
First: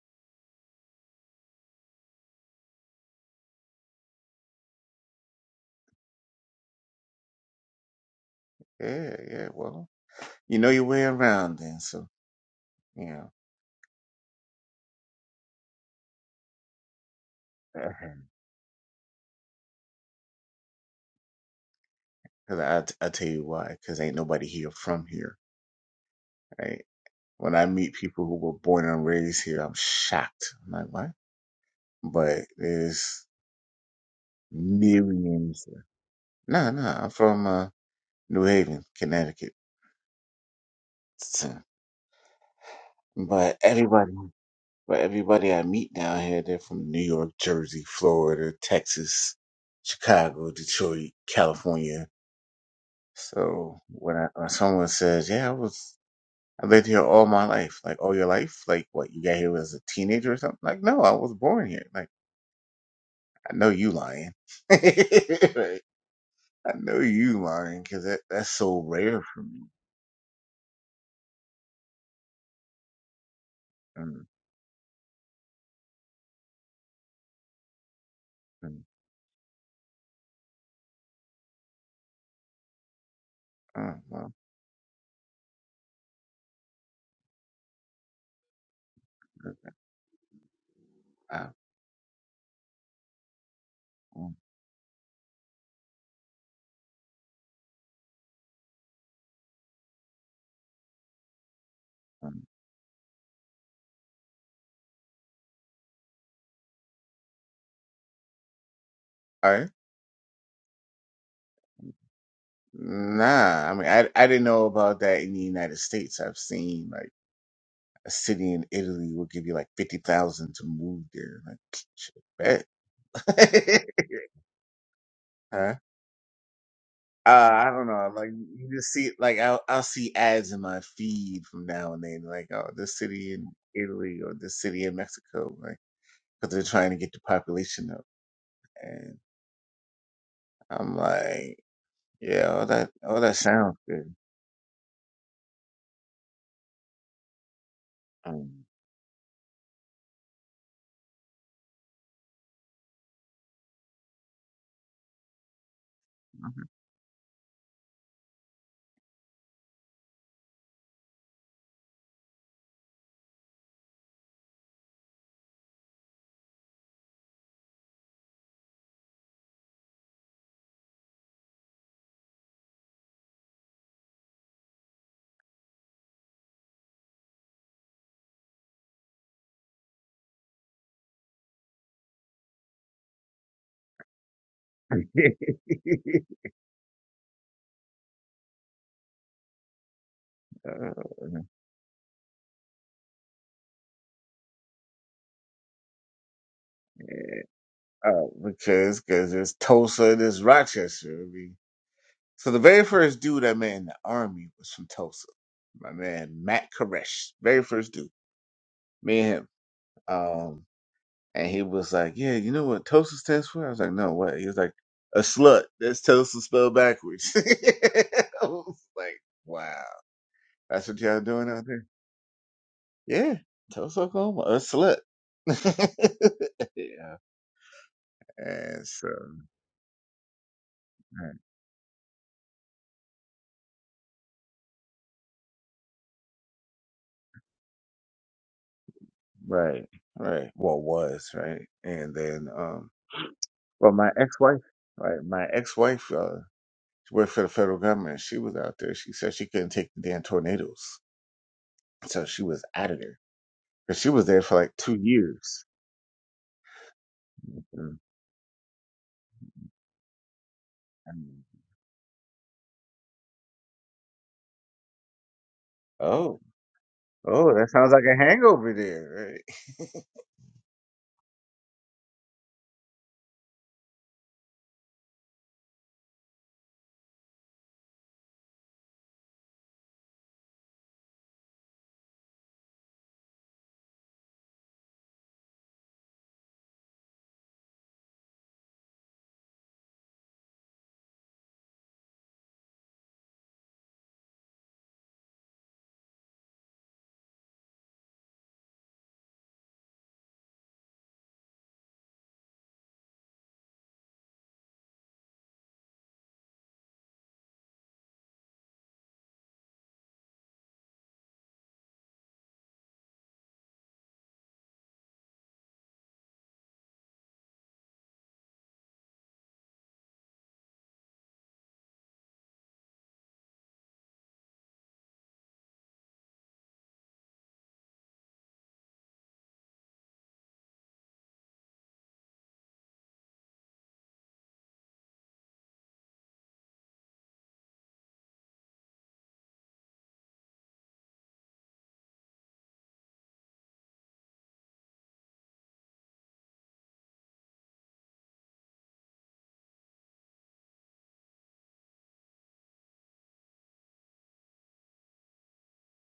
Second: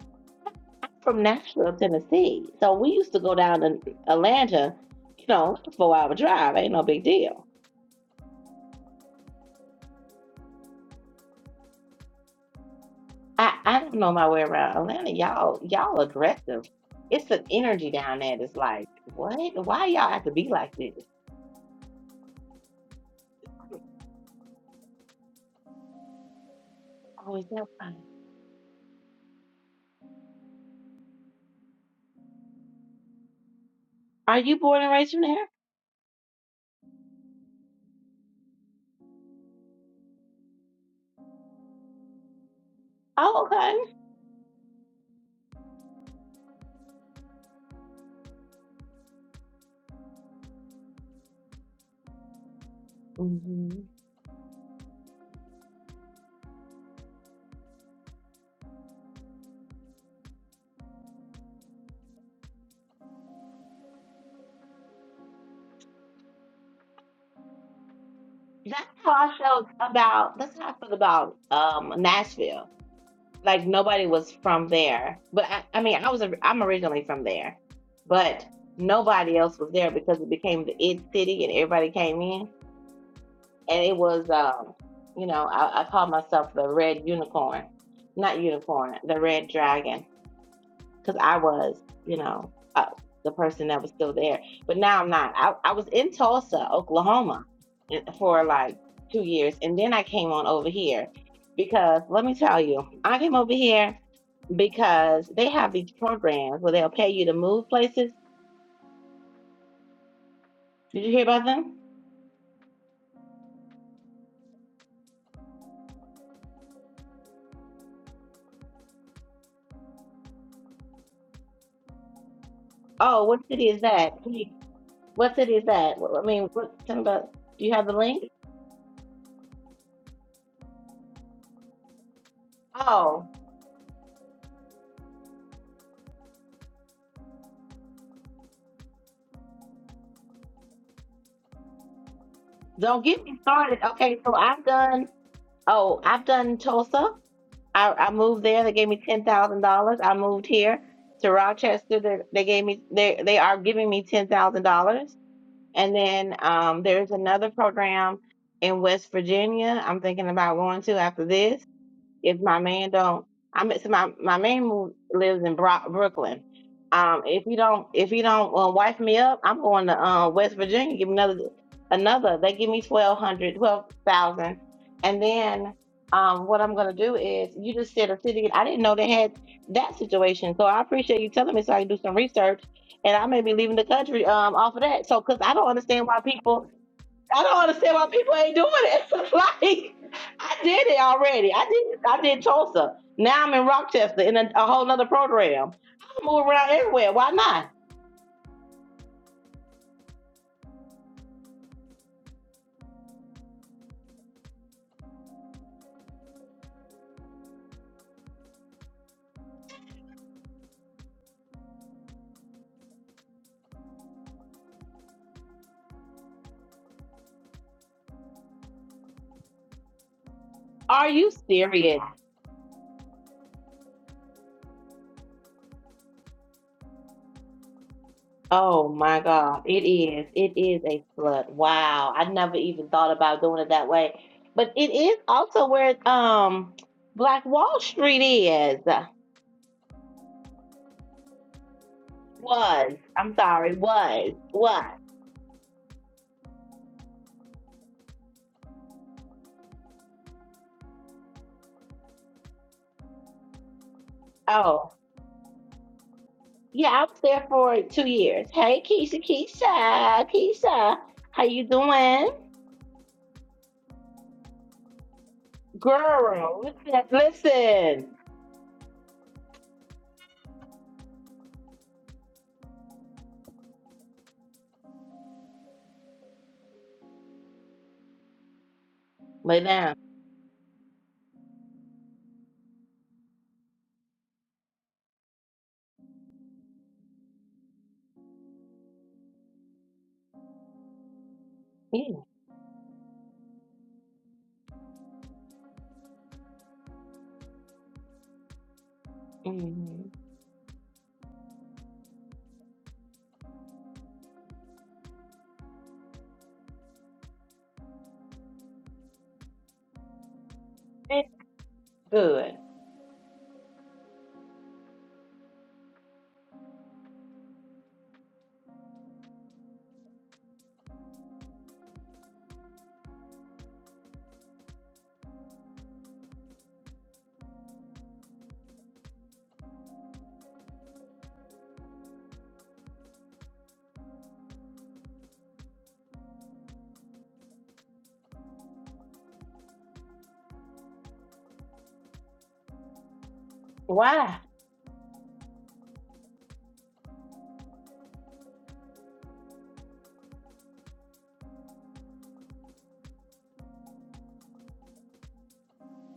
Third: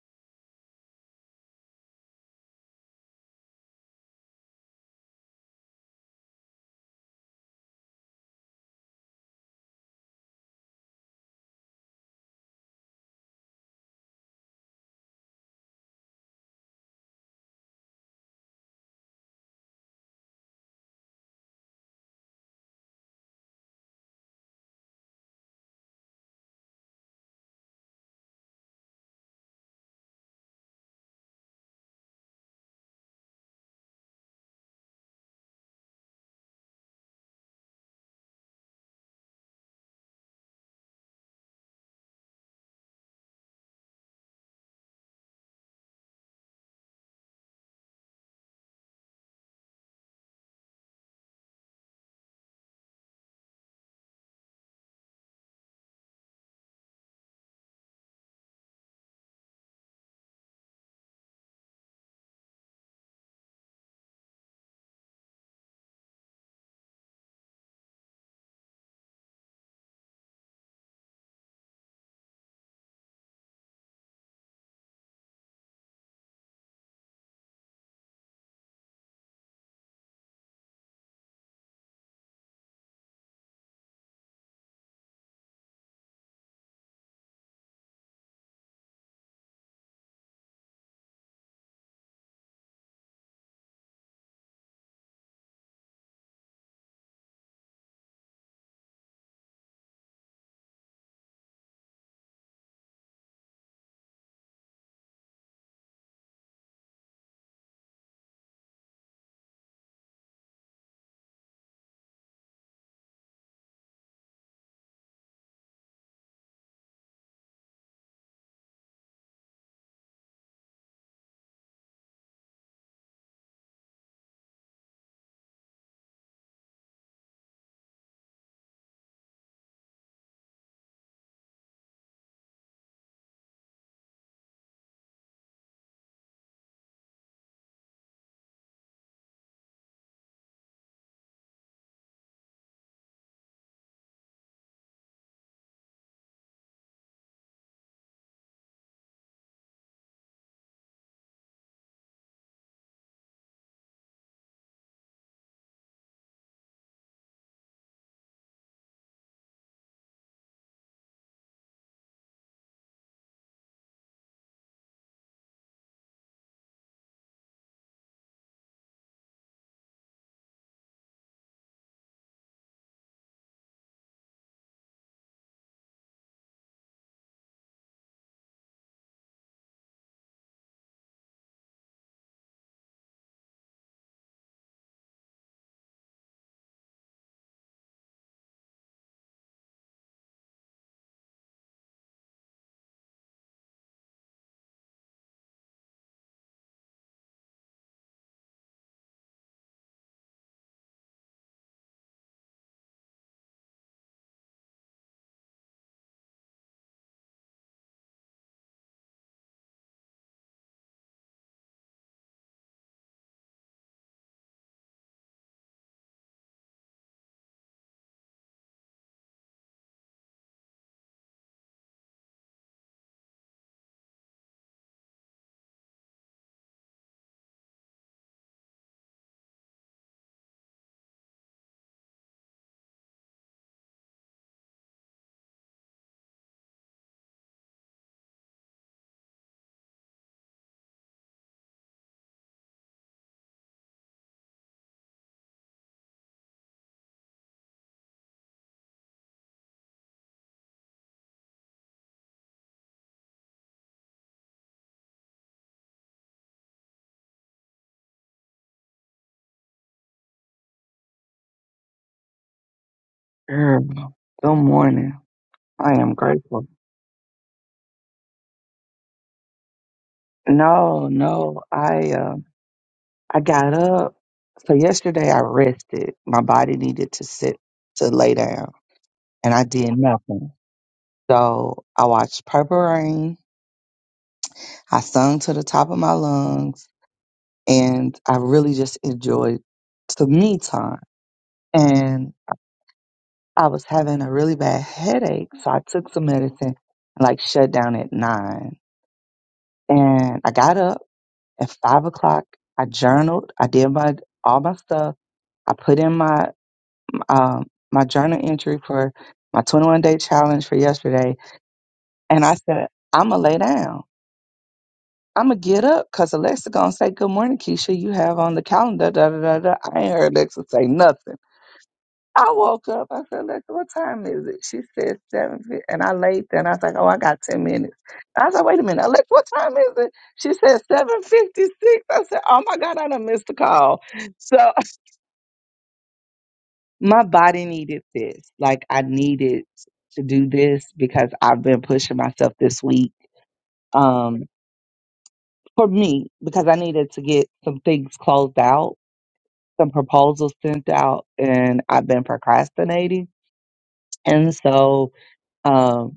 S1: from Nashville, Tennessee. So we used to go down to Atlanta. You know, four hour drive. Ain't no big deal.
S2: yeah, yeah. Well, you know your way around then, so you know.
S1: I, I don't know my way around Atlanta. Y'all y'all aggressive. It's an energy down there that's like, what? Why y'all have to be like this?
S2: Because I I tell you why, because ain't nobody here from here. right?
S1: Oh, is
S2: When
S1: that
S2: I meet
S1: fine?
S2: people who were born and raised here, I'm shocked. I'm like, what? But there's
S1: Are you born and raised from there?
S2: millions. No, no, I'm from uh, New Haven, Connecticut. So-
S1: Oh,
S2: But
S1: okay.
S2: everybody, but everybody I meet down here, they're from New York, Jersey, Florida, Texas, Chicago, Detroit, California.
S1: hmm
S2: So when I when someone says, "Yeah, I was I lived here all my life," like all your life, like what you got here as a teenager or something, like no, I was born here. Like I know you lying. Right. I know you lying because that, that's so
S1: That's how
S2: rare
S1: I
S2: for me.
S1: felt about. That's how I felt about um Nashville. Like nobody
S2: Mm,
S1: was from there, but I, I mean, I was. or- I'm originally from there, but
S2: mm,
S1: nobody else was there because it became the it city and everybody came in. and it
S2: mm,
S1: was
S2: well,
S1: um, you know, I, I called myself the red unicorn, not unicorn, the red dragon, because I
S2: I-
S1: was, you know, uh, the person that was still
S2: mm,
S1: there. But now I'm not. I, I was in Tulsa, Oklahoma, eh, for like two years, and then I came on over here because let me
S2: mm.
S1: tell you, I came over here because they have these programs where they'll pay you to move places.
S2: All right.
S1: Did you hear about them?
S2: Nah, I mean, I, I didn't know about that in the United States. I've seen like a city in Italy will give you like 50,000 to move there. Like, shit, bet.
S1: Oh, what city is that? What city is
S2: huh?
S1: that? Well, I mean, what, tell me about.
S2: Uh,
S1: Do
S2: I
S1: you have
S2: don't
S1: the
S2: know.
S1: link?
S2: Like you just see, like I'll I'll see ads in my feed from now and then. Like, oh, this
S1: Oh,
S2: city in Italy or this city in Mexico. like, because they're trying to get the population up. And I'm like, yeah, all that
S1: don't
S2: all
S1: get
S2: that
S1: me
S2: sounds
S1: started.
S2: good.
S1: Okay, so I've done. Oh, I've done Tulsa. I, I moved
S2: Um,
S1: there. They gave me ten thousand dollars. I moved here to Rochester. They, they gave me. They they are giving me ten thousand dollars. And then um, there's another program in West Virginia. I'm thinking about going to after this. if my man don't i mean so my my man move, lives in Bro- brooklyn um if you don't if you don't uh, wife me up i'm going to uh, west virginia give me another another they give me 1200, 12000. and then um what i'm going to do is you just said a city i didn't know they had that situation so i appreciate you telling me so i can do some research and i may be leaving the country um off of that so because i don't understand why people I don't understand why people ain't doing it. like I
S2: uh,
S1: did it already. I did I did Tulsa. Now I'm in Rochester in a, a whole nother program. I move around everywhere. Why not?
S2: uh, because because there's Tulsa, and there's Rochester. I mean, so the very first dude I met in the army was from Tulsa. My man Matt Koresh, very first dude, me and him. Um, and he was like, yeah, you know what Tulsa stands for? I was like, no, what? He was like, a slut. That's Tulsa spelled backwards. I was like, wow. That's what
S1: Are
S2: y'all
S1: you
S2: doing out there?
S1: serious?
S2: Yeah, Tulsa, Oklahoma, a slut. yeah, and
S1: Oh
S2: so
S1: my God. It is. It is a
S2: right,
S1: flood. Wow. I never even thought about doing it that way. But it is also where um Black Wall Street is.
S2: right. right. Well, was right, and then um,
S1: Was. I'm sorry,
S2: well, my
S1: was.
S2: ex-wife,
S1: Was.
S2: right, my ex-wife, uh, she worked for the federal government. She was out there. She said she couldn't take the damn tornadoes, so she was out of there. But she was there for like
S1: Oh.
S2: two years.
S1: Yeah, I was there for
S2: Mm.
S1: two years. Hey, Keisha, Keisha, Keisha,
S2: And-
S1: how you doing,
S3: Girl, good morning. I am
S2: Oh,
S1: girl?
S3: grateful.
S1: Listen,
S2: oh, that sounds like
S1: listen.
S2: a hangover there, right?
S3: No, no, I uh, I got up. So yesterday I rested. My body needed to sit to lay down, and
S1: lay
S3: I did
S1: down.
S3: nothing. So I watched Purple Rain. I sung to the top of my lungs, and I really just enjoyed some me time.
S1: Yeah.
S3: And I was having a really bad headache, so I took some medicine, and like shut down at nine.
S1: mhm.
S3: And I got up. At five o'clock, I journaled. I did my all my stuff. I put in my um, my journal entry for my 21 day challenge for
S1: It's
S3: yesterday, and I
S1: Good.
S3: said I'm gonna lay down. I'm gonna get up because Alexa gonna say good morning, Keisha. You have on the calendar. Da da da da. I ain't heard Alexa say nothing. I woke up. I said, "Alexa, what time is it?" She said seven, fif- and I laid there and I was like, "Oh, I got ten minutes." I said, "Wait a minute, Alexa, what time is it?" She said seven fifty six. I said, "Oh my God, I done missed the call." So my body needed this. Like I needed to do this because I've been pushing myself this week.
S1: Why?
S3: Um, for me, because I needed to get some things closed out, some proposals sent out, and I've been procrastinating, and so. um.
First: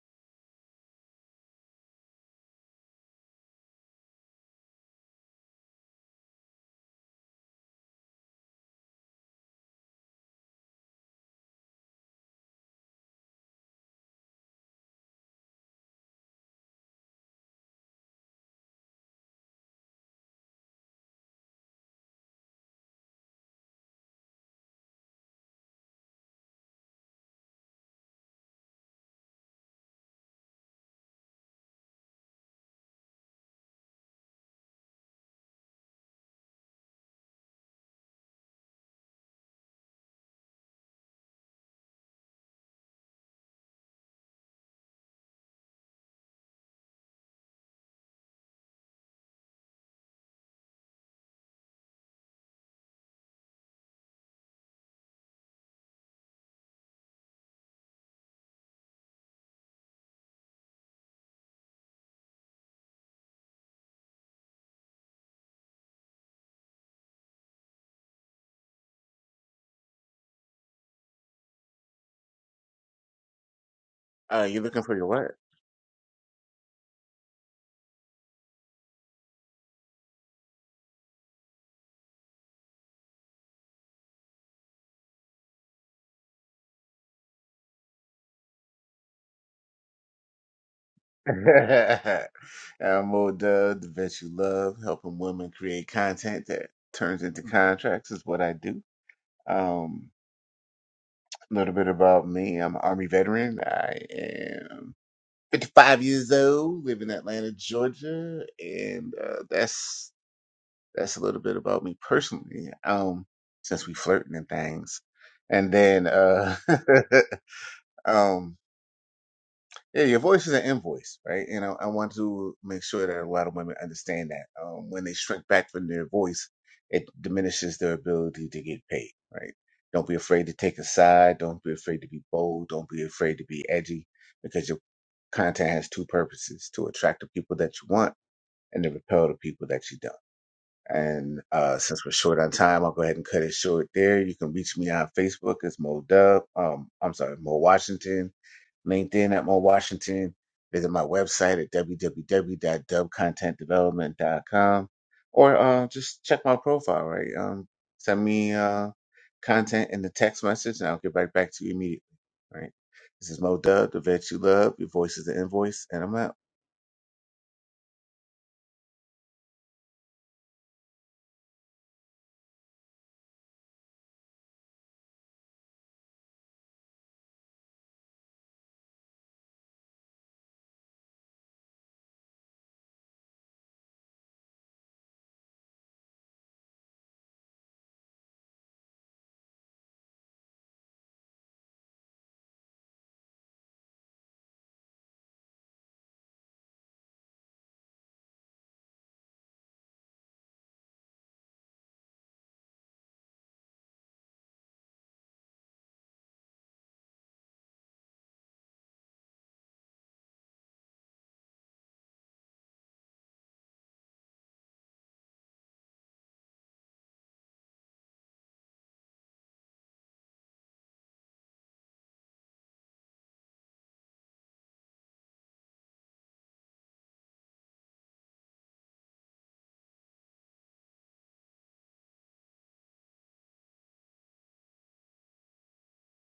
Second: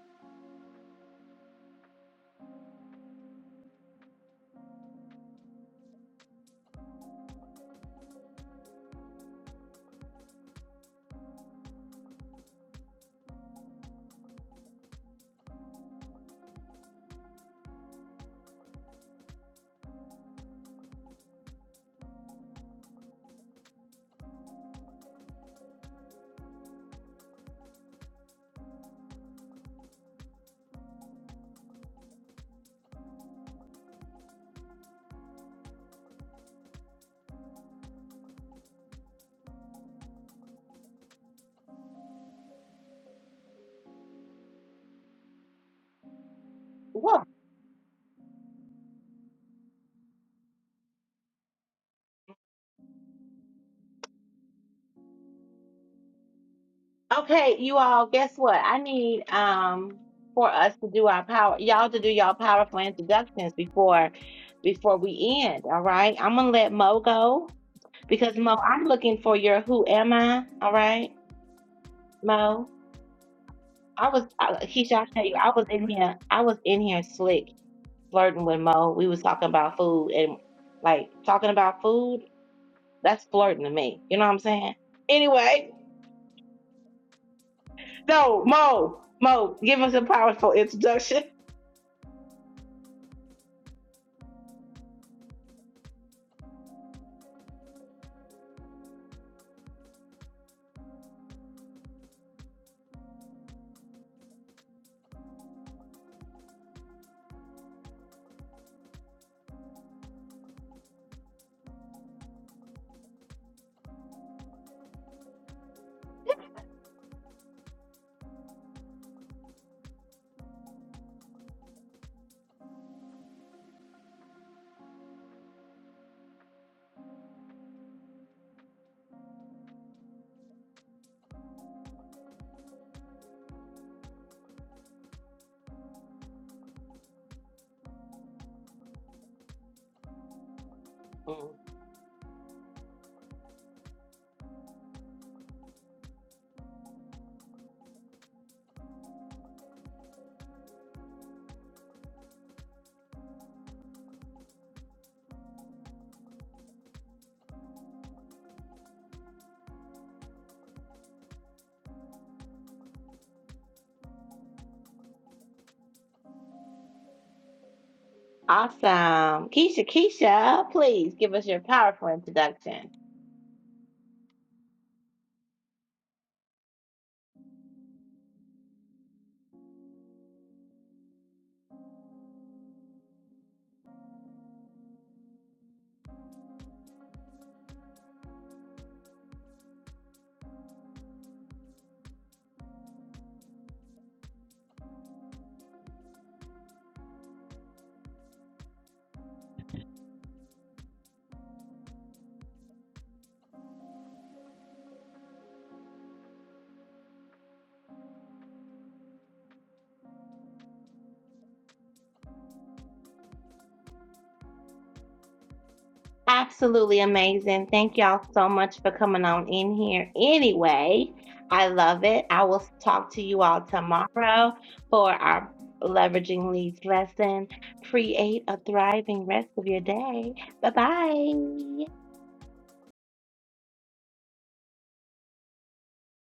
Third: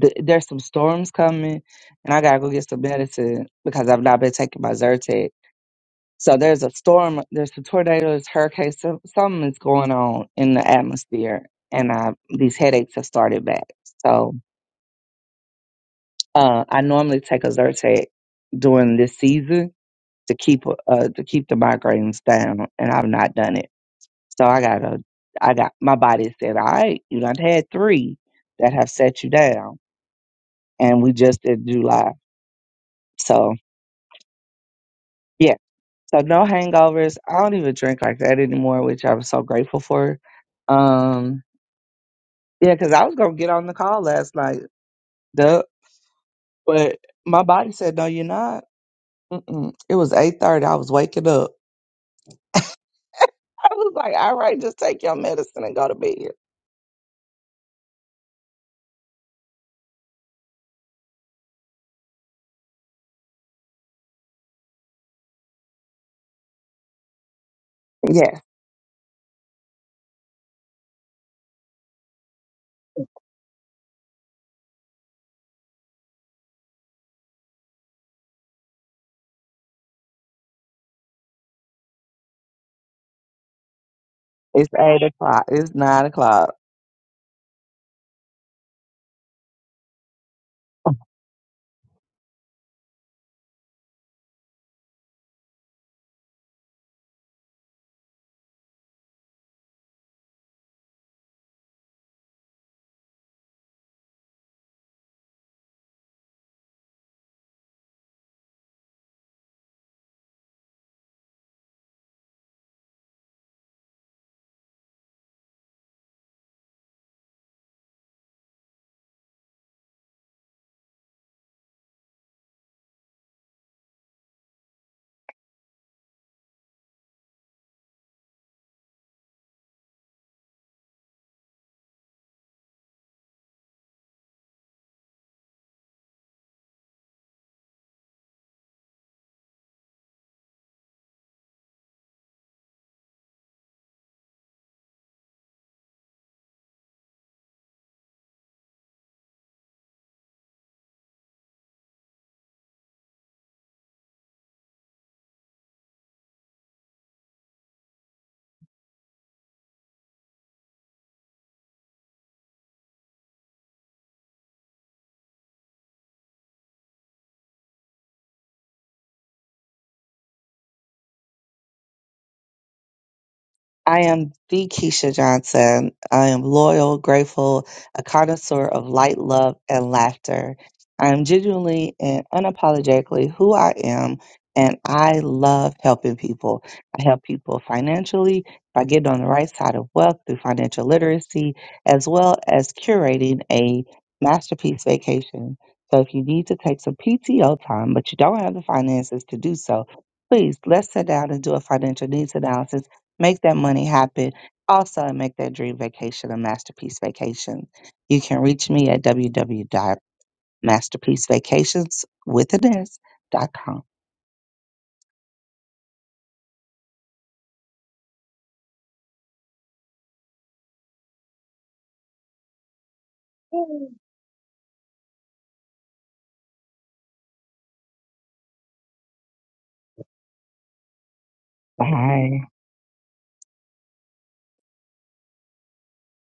S3: th- there's some storms coming, and I gotta go get some medicine because I've not been taking my Zyrtec. So there's a storm, there's some tornadoes, hurricanes, some, something is going on in the atmosphere, and I, these headaches have started back. So uh, I normally take a Zyrtec during this season to keep uh, to keep the migraines down, and I've not done it. So I gotta, I got my body said, all right, you done had three that have set you down, and we just did July, so. yeah. So no hangovers. I don't even drink like that anymore, which I'm so grateful for. Um, yeah, because I was gonna get on the call last night, duh, but
S1: What?
S3: my body said no, you're not. Mm-mm. It was eight thirty. I was waking up. I was like, all right, just take your medicine and go to bed.
S1: Okay, you all. Guess what? I need um for us to do our power, y'all to do y'all powerful introductions before before we end. All right, I'm gonna let Mo go because
S3: Yeah,
S1: Mo, I'm looking for your who am I? All right, Mo. I was
S2: Uh,
S1: I,
S2: you looking
S1: Keisha.
S2: for
S1: I
S2: your what?
S1: tell you, I was in here. I was in here slick flirting with Mo. We was talking about food and like talking about food. That's flirting to me. You know what I'm
S3: it's
S1: saying?
S3: eight o'clock.
S1: Anyway,
S3: It's nine o'clock.
S1: no, Mo, Mo, give us a powerful introduction.
S2: Admiral Dub, the vet you love, helping women create content that turns into contracts is what I do. Um, a little bit about me. I'm an Army veteran. I am 55 years old, live in Atlanta, Georgia, and uh, that's that's a little bit about me personally. Um, since we flirting and things, and then uh, um. Yeah, your voice is an invoice, right? And I, I want to make sure that a lot of women understand that um, when they shrink back from their voice, it diminishes their ability to get paid, right? Don't be afraid to take a side. Don't be afraid to be bold. Don't be afraid to be edgy because your content has two purposes to attract the people that you want and to repel the people that you don't. And
S1: Mm.
S2: uh, since we're short on time, I'll go ahead and cut it short there. You can reach me on Facebook as Mo Dub. Um, I'm sorry, Mo Washington. LinkedIn at Mo Washington. Visit my website at www.dubcontentdevelopment.com or uh, just check my profile, right? Um, send me uh, content in the text message and I'll get right back to you immediately, right? This is Mo Dub, the vet you love. Your voice is the invoice, and I'm out.
S1: Awesome, Keisha, Keisha, please give us your powerful introduction.
S3: I am the Keisha Johnson. I am loyal, grateful, a connoisseur of light, love, and laughter. I am genuinely and unapologetically who I am, and I love helping people. I help people financially by getting on the right side of wealth through financial literacy, as well as curating a masterpiece vacation. So if you need to take some PTO time, but you don't have the finances to do so, please let's sit down and do a financial needs analysis Make that money happen. Also, and make that dream vacation a masterpiece vacation. You can reach me at www.masterpiecevacations with an S dot com.
S1: Absolutely amazing. Thank y'all so much for coming on in here. Anyway, I love it. I will talk to you all tomorrow for our leveraging leads lesson. Create a thriving rest of your day. Bye bye.
S3: Bye.